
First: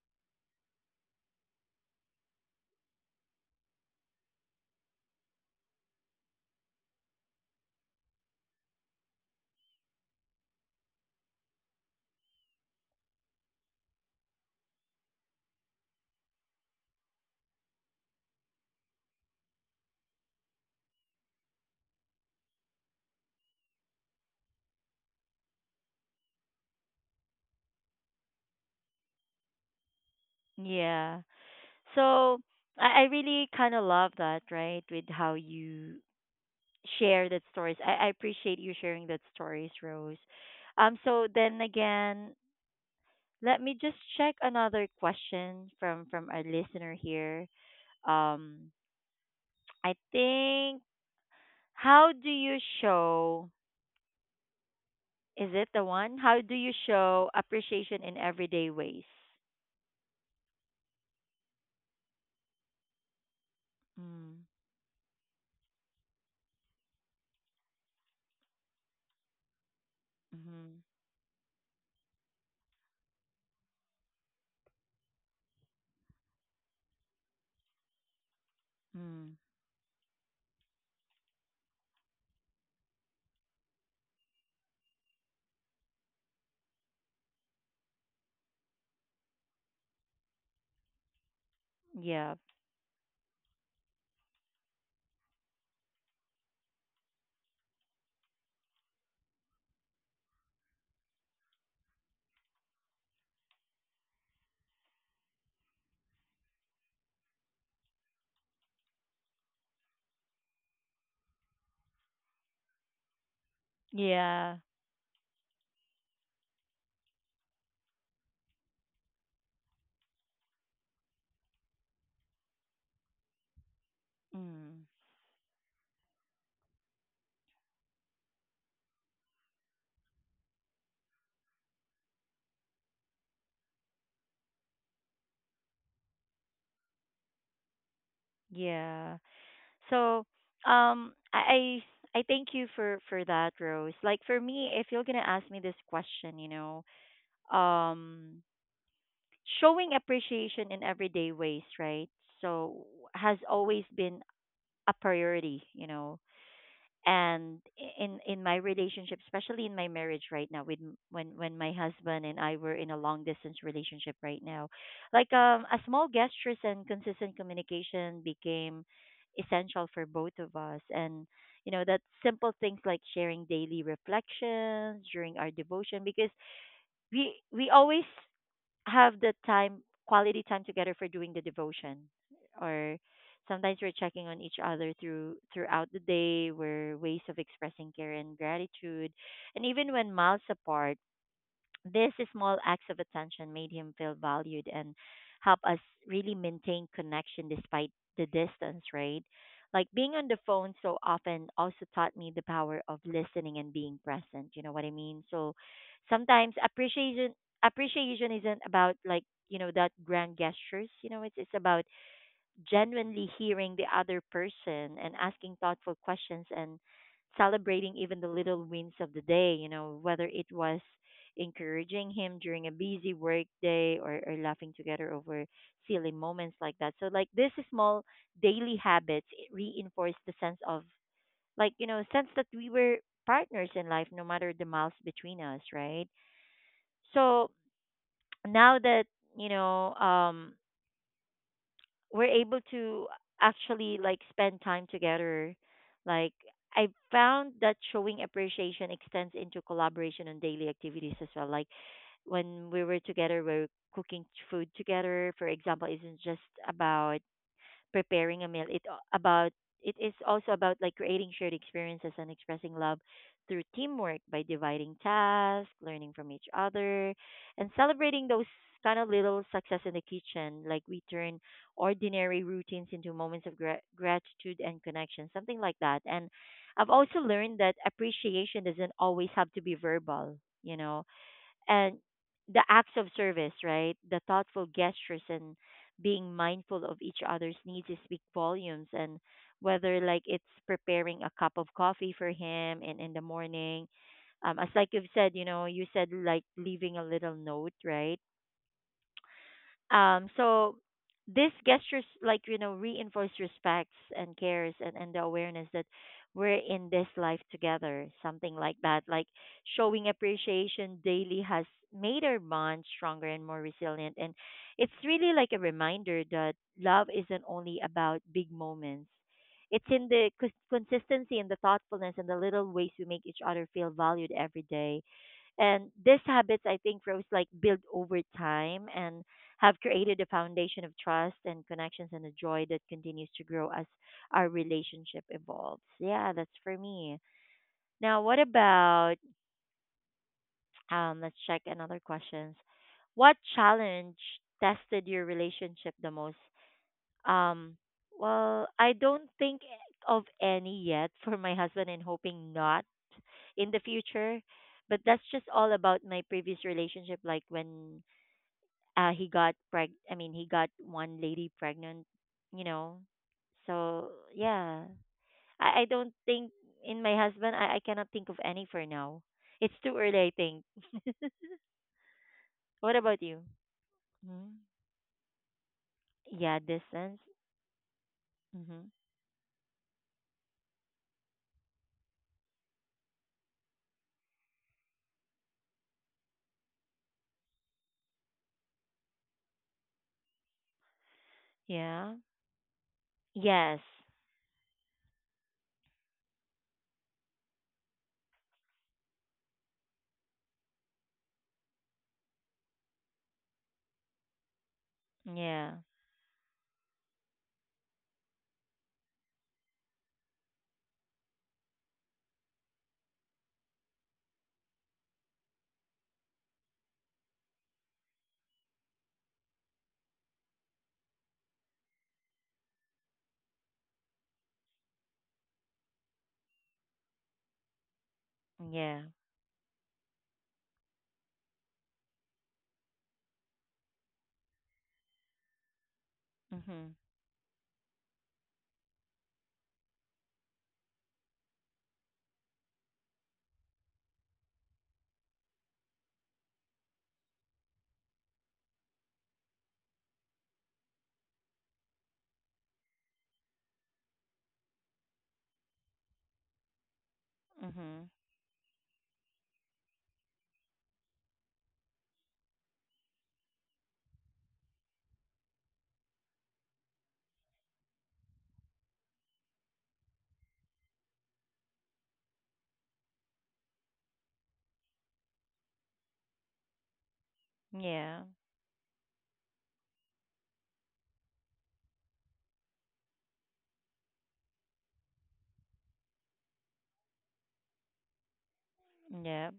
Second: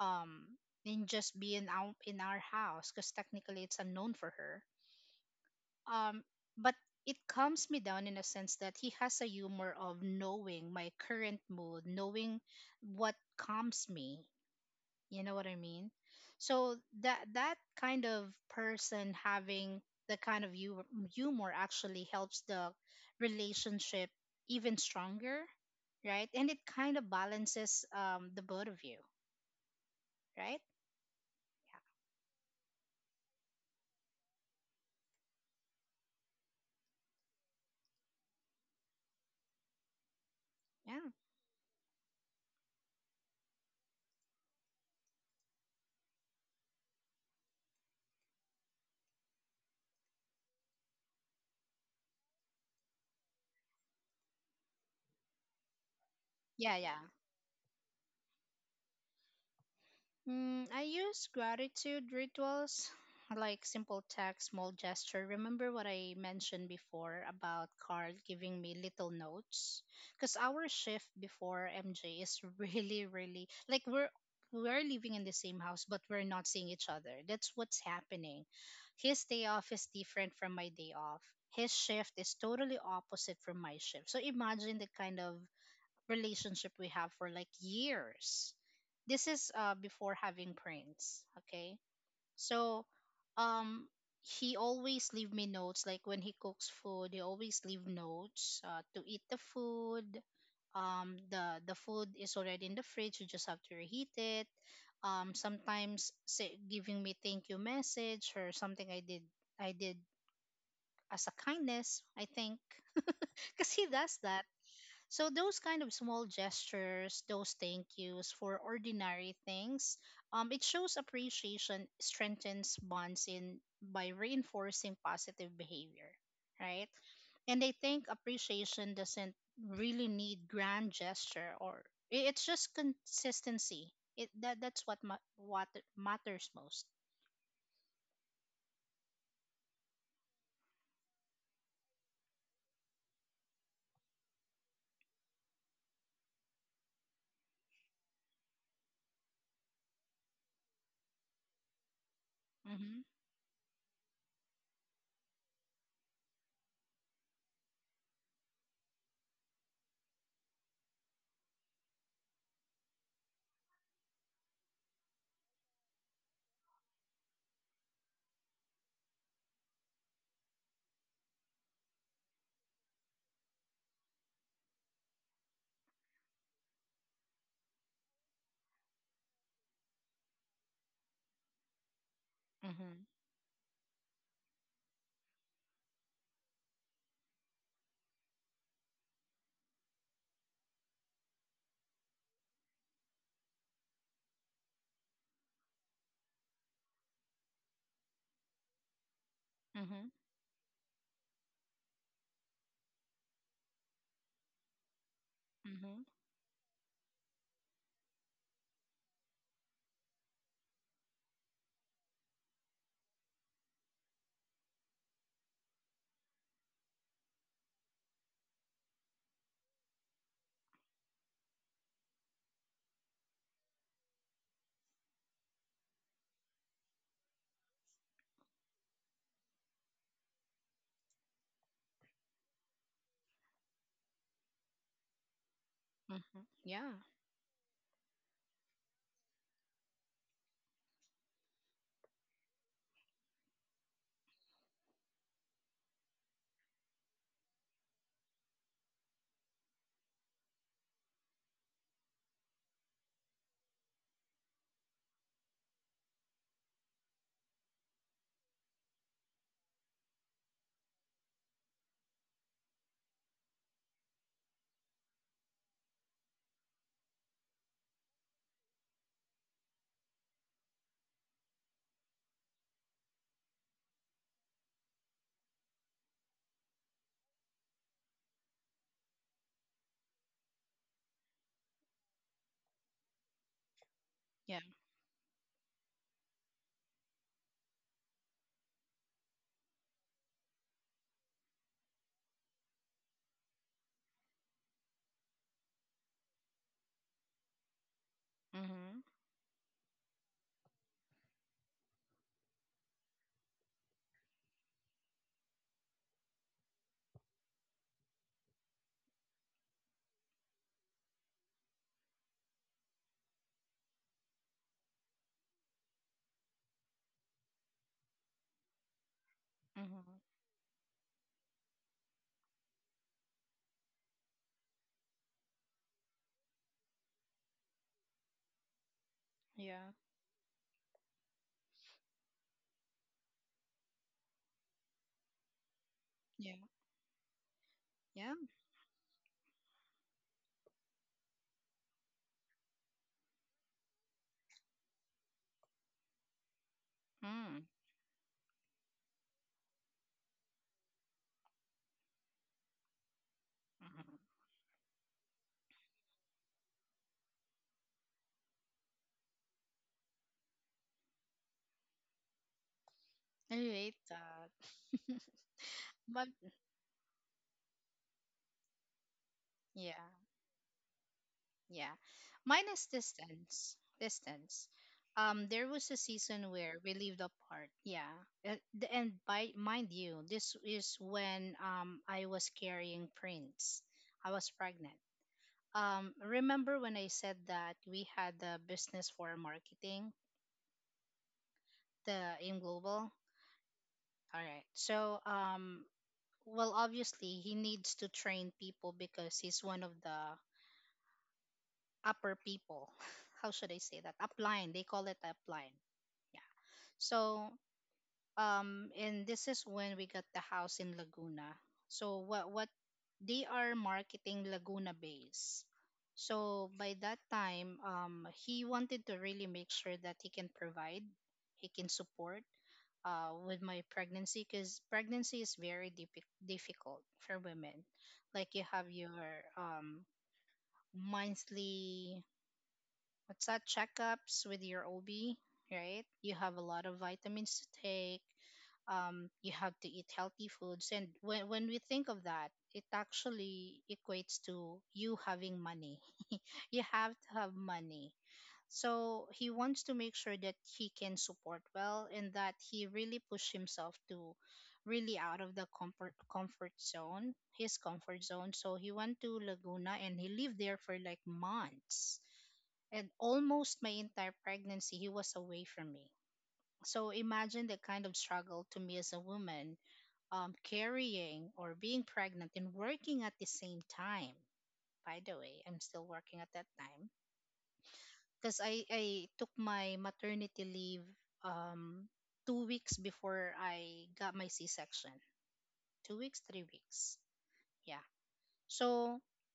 Um and just being out in our house because technically it's unknown for her, um but it calms me down in a sense that he has a humor of knowing my current mood, knowing what calms me, you know what I mean? So that kind of person having the kind of humor actually helps the relationship even stronger, right? And it kind of balances the both of you, right?
yeah. So I really kind of love that, right? With how you share that stories. I appreciate you sharing that stories, Rose.
Yeah, yeah,
So then again, let me just check another question from our listener here. Um, I think how do you show? Is it the one? How do you
yeah, yeah.
show appreciation in everyday ways?
Mm, I use gratitude rituals like simple
Mm,
text, small gesture. Remember what I mentioned before about Carl giving me little notes? Because
mm-hmm,
our shift before MJ is really, really like we're living in the same house but we're not seeing each other. That's what's happening. His
mm,
day off is different from my day off. His shift is totally opposite from my shift. So imagine the kind of relationship we have for like years. This is before having Prince. Okay,
yeah,
so um, he always leave me notes. Like when he cooks food, he always leave notes to eat the food. The food is already in the fridge. You just have to reheat it. Sometimes say, giving me thank you message or something I did as a kindness. I think because he does that,
yeah,
so those kind of small gestures, those thank yous for ordinary things, it shows appreciation, strengthens bonds in by
mm,
reinforcing positive behavior, right? And I think appreciation doesn't really need grand gesture, or it's just consistency. It that that's what ma- what matters most.
yeah. So, um, I I thank you for that, Rose. Like for me, if you're gonna ask me this question, um, showing appreciation in everyday ways, right? So
Mhm.
has always been a priority, and in my relationship, especially in my marriage right now with when my husband and I were in a long distance relationship right now, like a small gestures and consistent communication became essential for both of us, and you know that simple things like sharing daily reflections during our devotion, because we always have the time quality time together for doing the devotion, or
Mhm.
sometimes we're checking on each other throughout the day, were ways of expressing care and gratitude, and even when miles apart, these small acts of attention made him feel valued and help us really maintain connection despite the distance, right? Like being
Mhm.
on the phone so often also taught me the power of listening and being present. You know what I mean? So
Mhm.
sometimes appreciation isn't about like, that grand gestures, it's about genuinely hearing the other person and asking thoughtful questions and celebrating even the little wins of the day, whether it was encouraging him during a busy work day, or laughing together over silly moments like that. So like this small daily habits it reinforced the sense of like, sense that we were partners in life no matter the miles between us, right?
Mhm. Yeah.
So now that, you know, um we're able to actually like spend time together. Like I found that showing appreciation extends into collaboration on daily activities as well. Like when we were together, we are cooking food together. For example, isn't just about preparing a meal. It about it is also about like creating shared experiences and expressing love through teamwork by dividing tasks, learning from each other, and celebrating those kind of little success in the kitchen. Like we turn ordinary routines into moments of gratitude and connection, something like that. And I've also learned that appreciation doesn't always have to be verbal. You know, and the acts of service, right? The
Yeah.
thoughtful gestures and being mindful of each other's needs speak volumes. And whether like it's preparing a cup of coffee for him and in the morning, as like you've said, you said like leaving a little note, right?
Mhm.
So these gestures, reinforce respects and cares, and the awareness that we're in this life together, something like that. Like showing appreciation daily has made our bond stronger and more resilient. And it's really like a reminder that love isn't only about big moments. It's in
Mhm.
the consistency and the thoughtfulness and the little ways we make each other feel valued every day, and these habits I think, Rose, like build over time and have
Yeah.
created a foundation of trust and connections and a joy that continues to grow as our relationship evolves. Yeah, that's
Yeah.
for me. Now, what
Yeah.
about let's check another questions. What challenge tested your relationship the most?
Mm.
Um well, I don't think of any yet for my husband and hoping not in the
Mhm.
future. But that's just all about my previous relationship, like when he got preg I mean he got one lady pregnant, you know.
I hate
So
that.
yeah. I don't
But
think in my husband, I cannot think of any for now. It's too
yeah,
early I think.
yeah. Mine is
What about you?
distance.
Hmm.
Distance. There was a season
Yeah,
where we
distance.
lived apart. Yeah,
Mhm.
and by mind you, this is when I was carrying Prince. I was pregnant. Remember when I said that we had the business for marketing,
Yeah.
the AIM Global?
Yes.
All right. So well, obviously he needs to train people because he's one of the upper people. How should I say that? Upline. They call it upline.
Yeah.
Yeah. So and this is when we got the house in Laguna. So what they are marketing Laguna base. So by that time, he wanted to really make sure that he can support with my pregnancy because pregnancy is very difficult for women. Like you have
Yeah.
your um, monthly what's that checkups with your OB, right? You have a lot
Mhm.
of vitamins to take. You have to eat healthy foods, and when we think of that, it actually equates to you having money. You have to have money. So he wants to make sure that he can support well and that he really push himself to really out of the comfort zone, his
Mhm.
comfort zone. So he went to Laguna and he lived there for like months, and almost my entire pregnancy he was away from me. So imagine the kind of struggle to me as a woman, carrying or being pregnant and working at the same time. By the way, I'm still working at that time
Yeah.
because I took my maternity leave, um, 2 weeks before I got my c-section. 2 weeks, 3 weeks, yeah. So
Yeah.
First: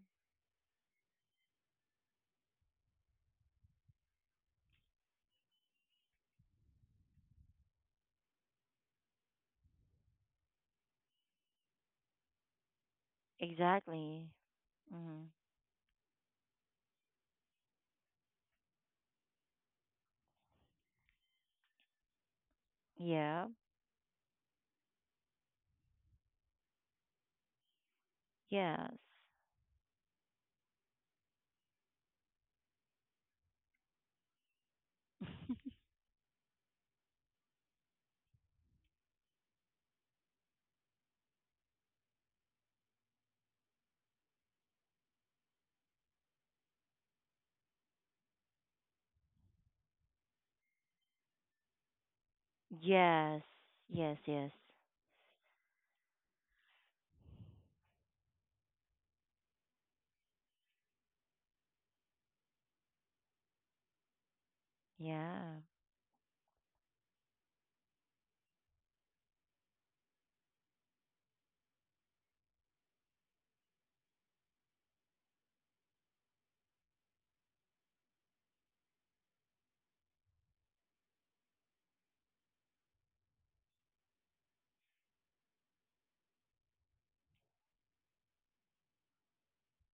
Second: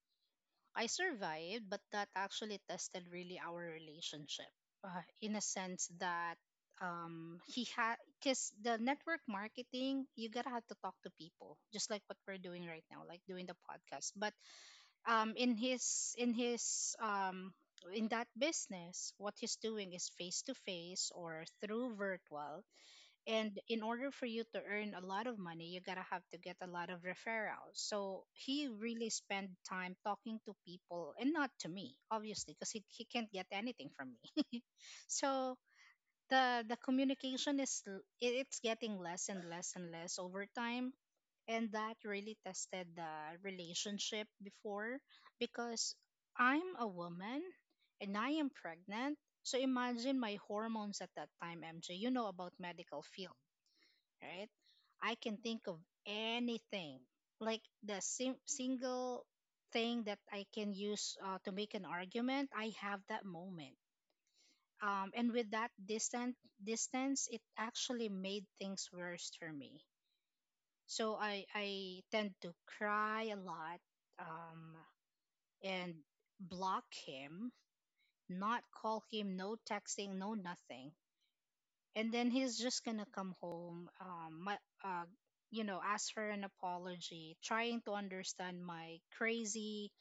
I survived, but that actually tested really our relationship in a sense that because the network marketing, you gotta have to talk to people, just like what we're doing right now, like doing the podcast.
Exactly.
But
Mhm.
um, in his, in his, um, in that business, what he's doing is face to face or through virtual,
Yeah.
and in order for you to earn a lot of money, you gotta have to get a lot of referrals. So he
Yes.
really spent time talking to people and not to me, obviously, because he can't get anything from me. So the communication is it's getting less and less and less over time, and that really tested the relationship before, because I'm a woman and I am pregnant. So imagine my hormones at that time, MJ. You know about medical field,
Yes. Yes.
right?
Yes.
I can think of anything, like the single thing that I can use to make an argument. I have that moment, and with
Yeah.
that distant distance, it actually made things worse for me. So I tend to cry a lot, um, and block him, not call him, no texting, no nothing. And then he's just gonna come home, my, uh you know, ask for an apology, trying to understand my crazy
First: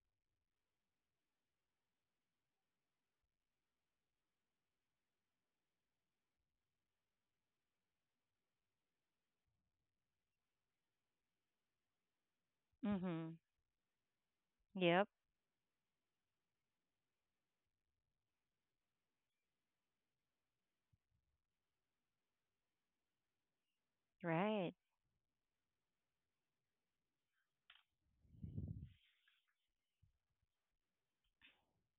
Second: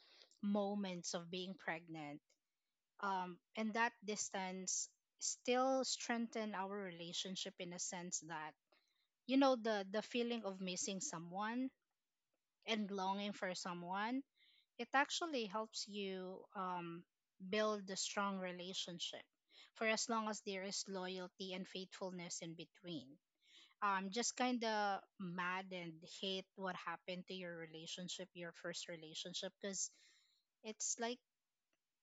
moments of being pregnant. And that distance still strengthened our relationship in a sense that, you know, the feeling of missing someone and longing
Mhm.
for someone, it
Yep.
actually helps you build a strong relationship, for as long as there is loyalty and faithfulness in between. Just kind
Right.
of mad and hate what happened to your relationship, your first relationship, because it's like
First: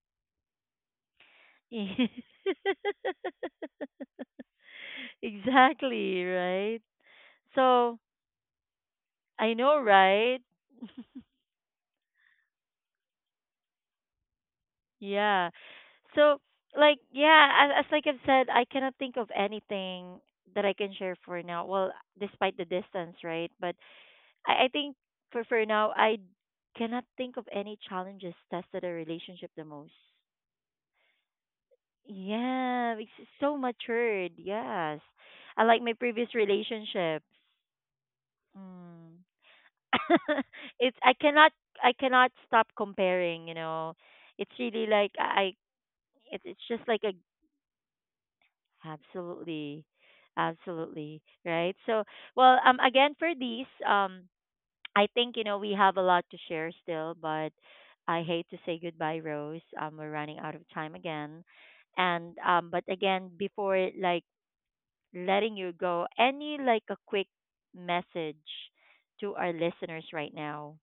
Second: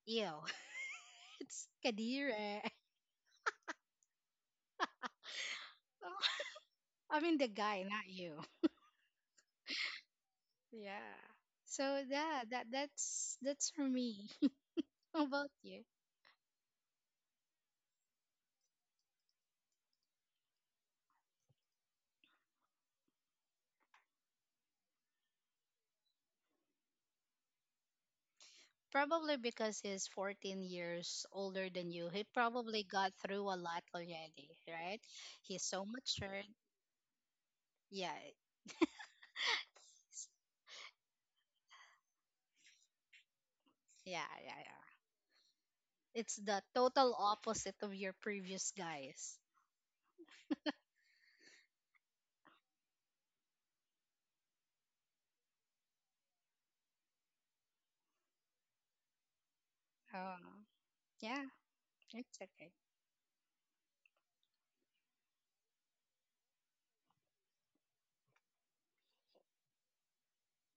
ew it's kadire.
Exactly, right?
I mean the guy,
So,
not you.
I know, right?
Yeah, so yeah, that's for me. How
Yeah.
about you?
So, like, yeah, as like I've said, I cannot think of anything that I can share for now. Well, despite the distance, right? But I think for now, I cannot think of any challenges tested a
Probably
relationship the
because
most.
he's 14 years older than you, he probably
Yeah,
got
it's
through
so
a lot
matured.
already,
Yes.
right?
I
He's
like
so
my previous
mature.
relationships.
Yeah,
Mm. It's I cannot. I cannot stop comparing, you know.
yeah,
It's
yeah, yeah.
really like I it,
It's
it's
the
just like a
total opposite of your previous guys.
absolutely. Absolutely, right? So, well, again for these I think you know we have a lot to share still, but I hate to say goodbye, Rose. We're running
Oh,
out of time again.
yeah,
And
it's okay.
but again before like letting you go. Any like a quick message to our listeners right now?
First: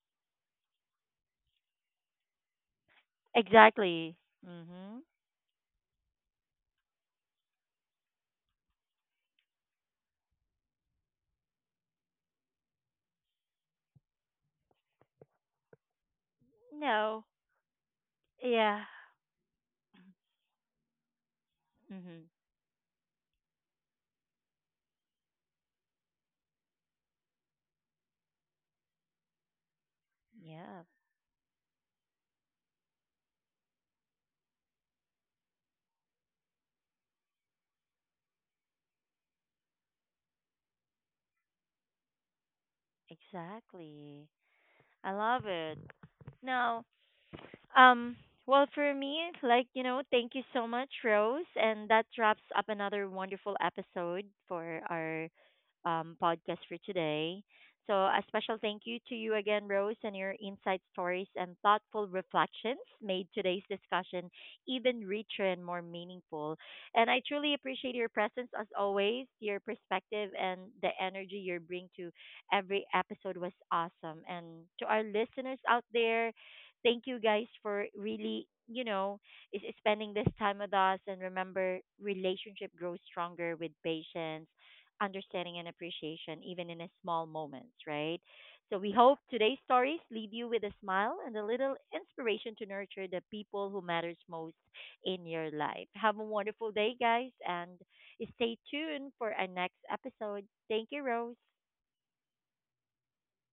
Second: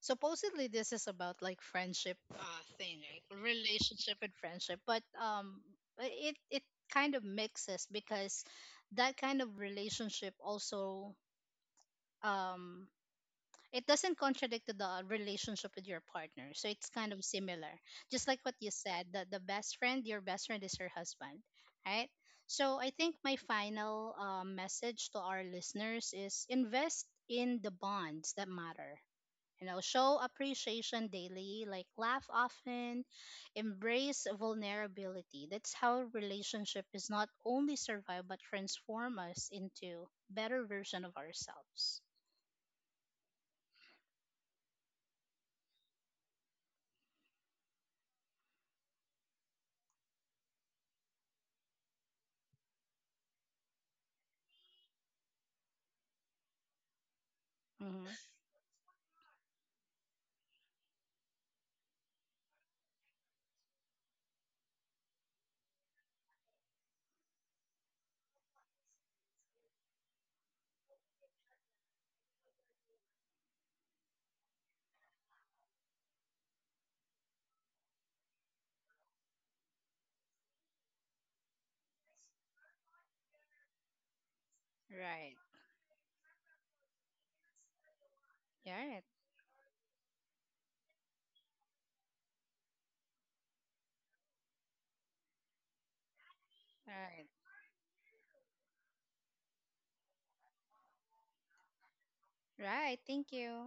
Supposedly, this is about like friendship thing, right? Relationship
Exactly.
and friendship, but
Mhm.
it kind of mixes because that kind of relationship also, um it doesn't contradict to the relationship with your partner, so it's kind
No.
of similar, just like what you
Yeah.
said, that the best friend your best friend is your husband, right?
Mhm.
So I think my final message to our listeners is invest in the bonds that matter. You know, show
Yeah.
appreciation daily, like laugh often, embrace vulnerability. That's how relationship is not only survive but transform us into better version of ourselves.
Exactly. I love it. No. Um, well, for me, like, you know, thank you so much, Rose. And that wraps up another wonderful episode for our podcast for today. So,
Hmm.
a special thank you to you again, Rose, and your insight stories and thoughtful reflections made today's discussion even richer and more meaningful. And I truly appreciate your presence as always, your perspective, and the energy you bring to every episode was awesome. And to our listeners out there, thank you guys for really, you know, is spending this time with us. And remember, relationship grows stronger with patience,
Right.
understanding, and appreciation, even in a small moments, right? So we
Right.
hope today's stories leave you with a smile and a little inspiration to nurture the people who matters most in your life. Have a wonderful day,
Right.
guys, and stay tuned for our next episode. Thank you, Rose.
Right. Thank you.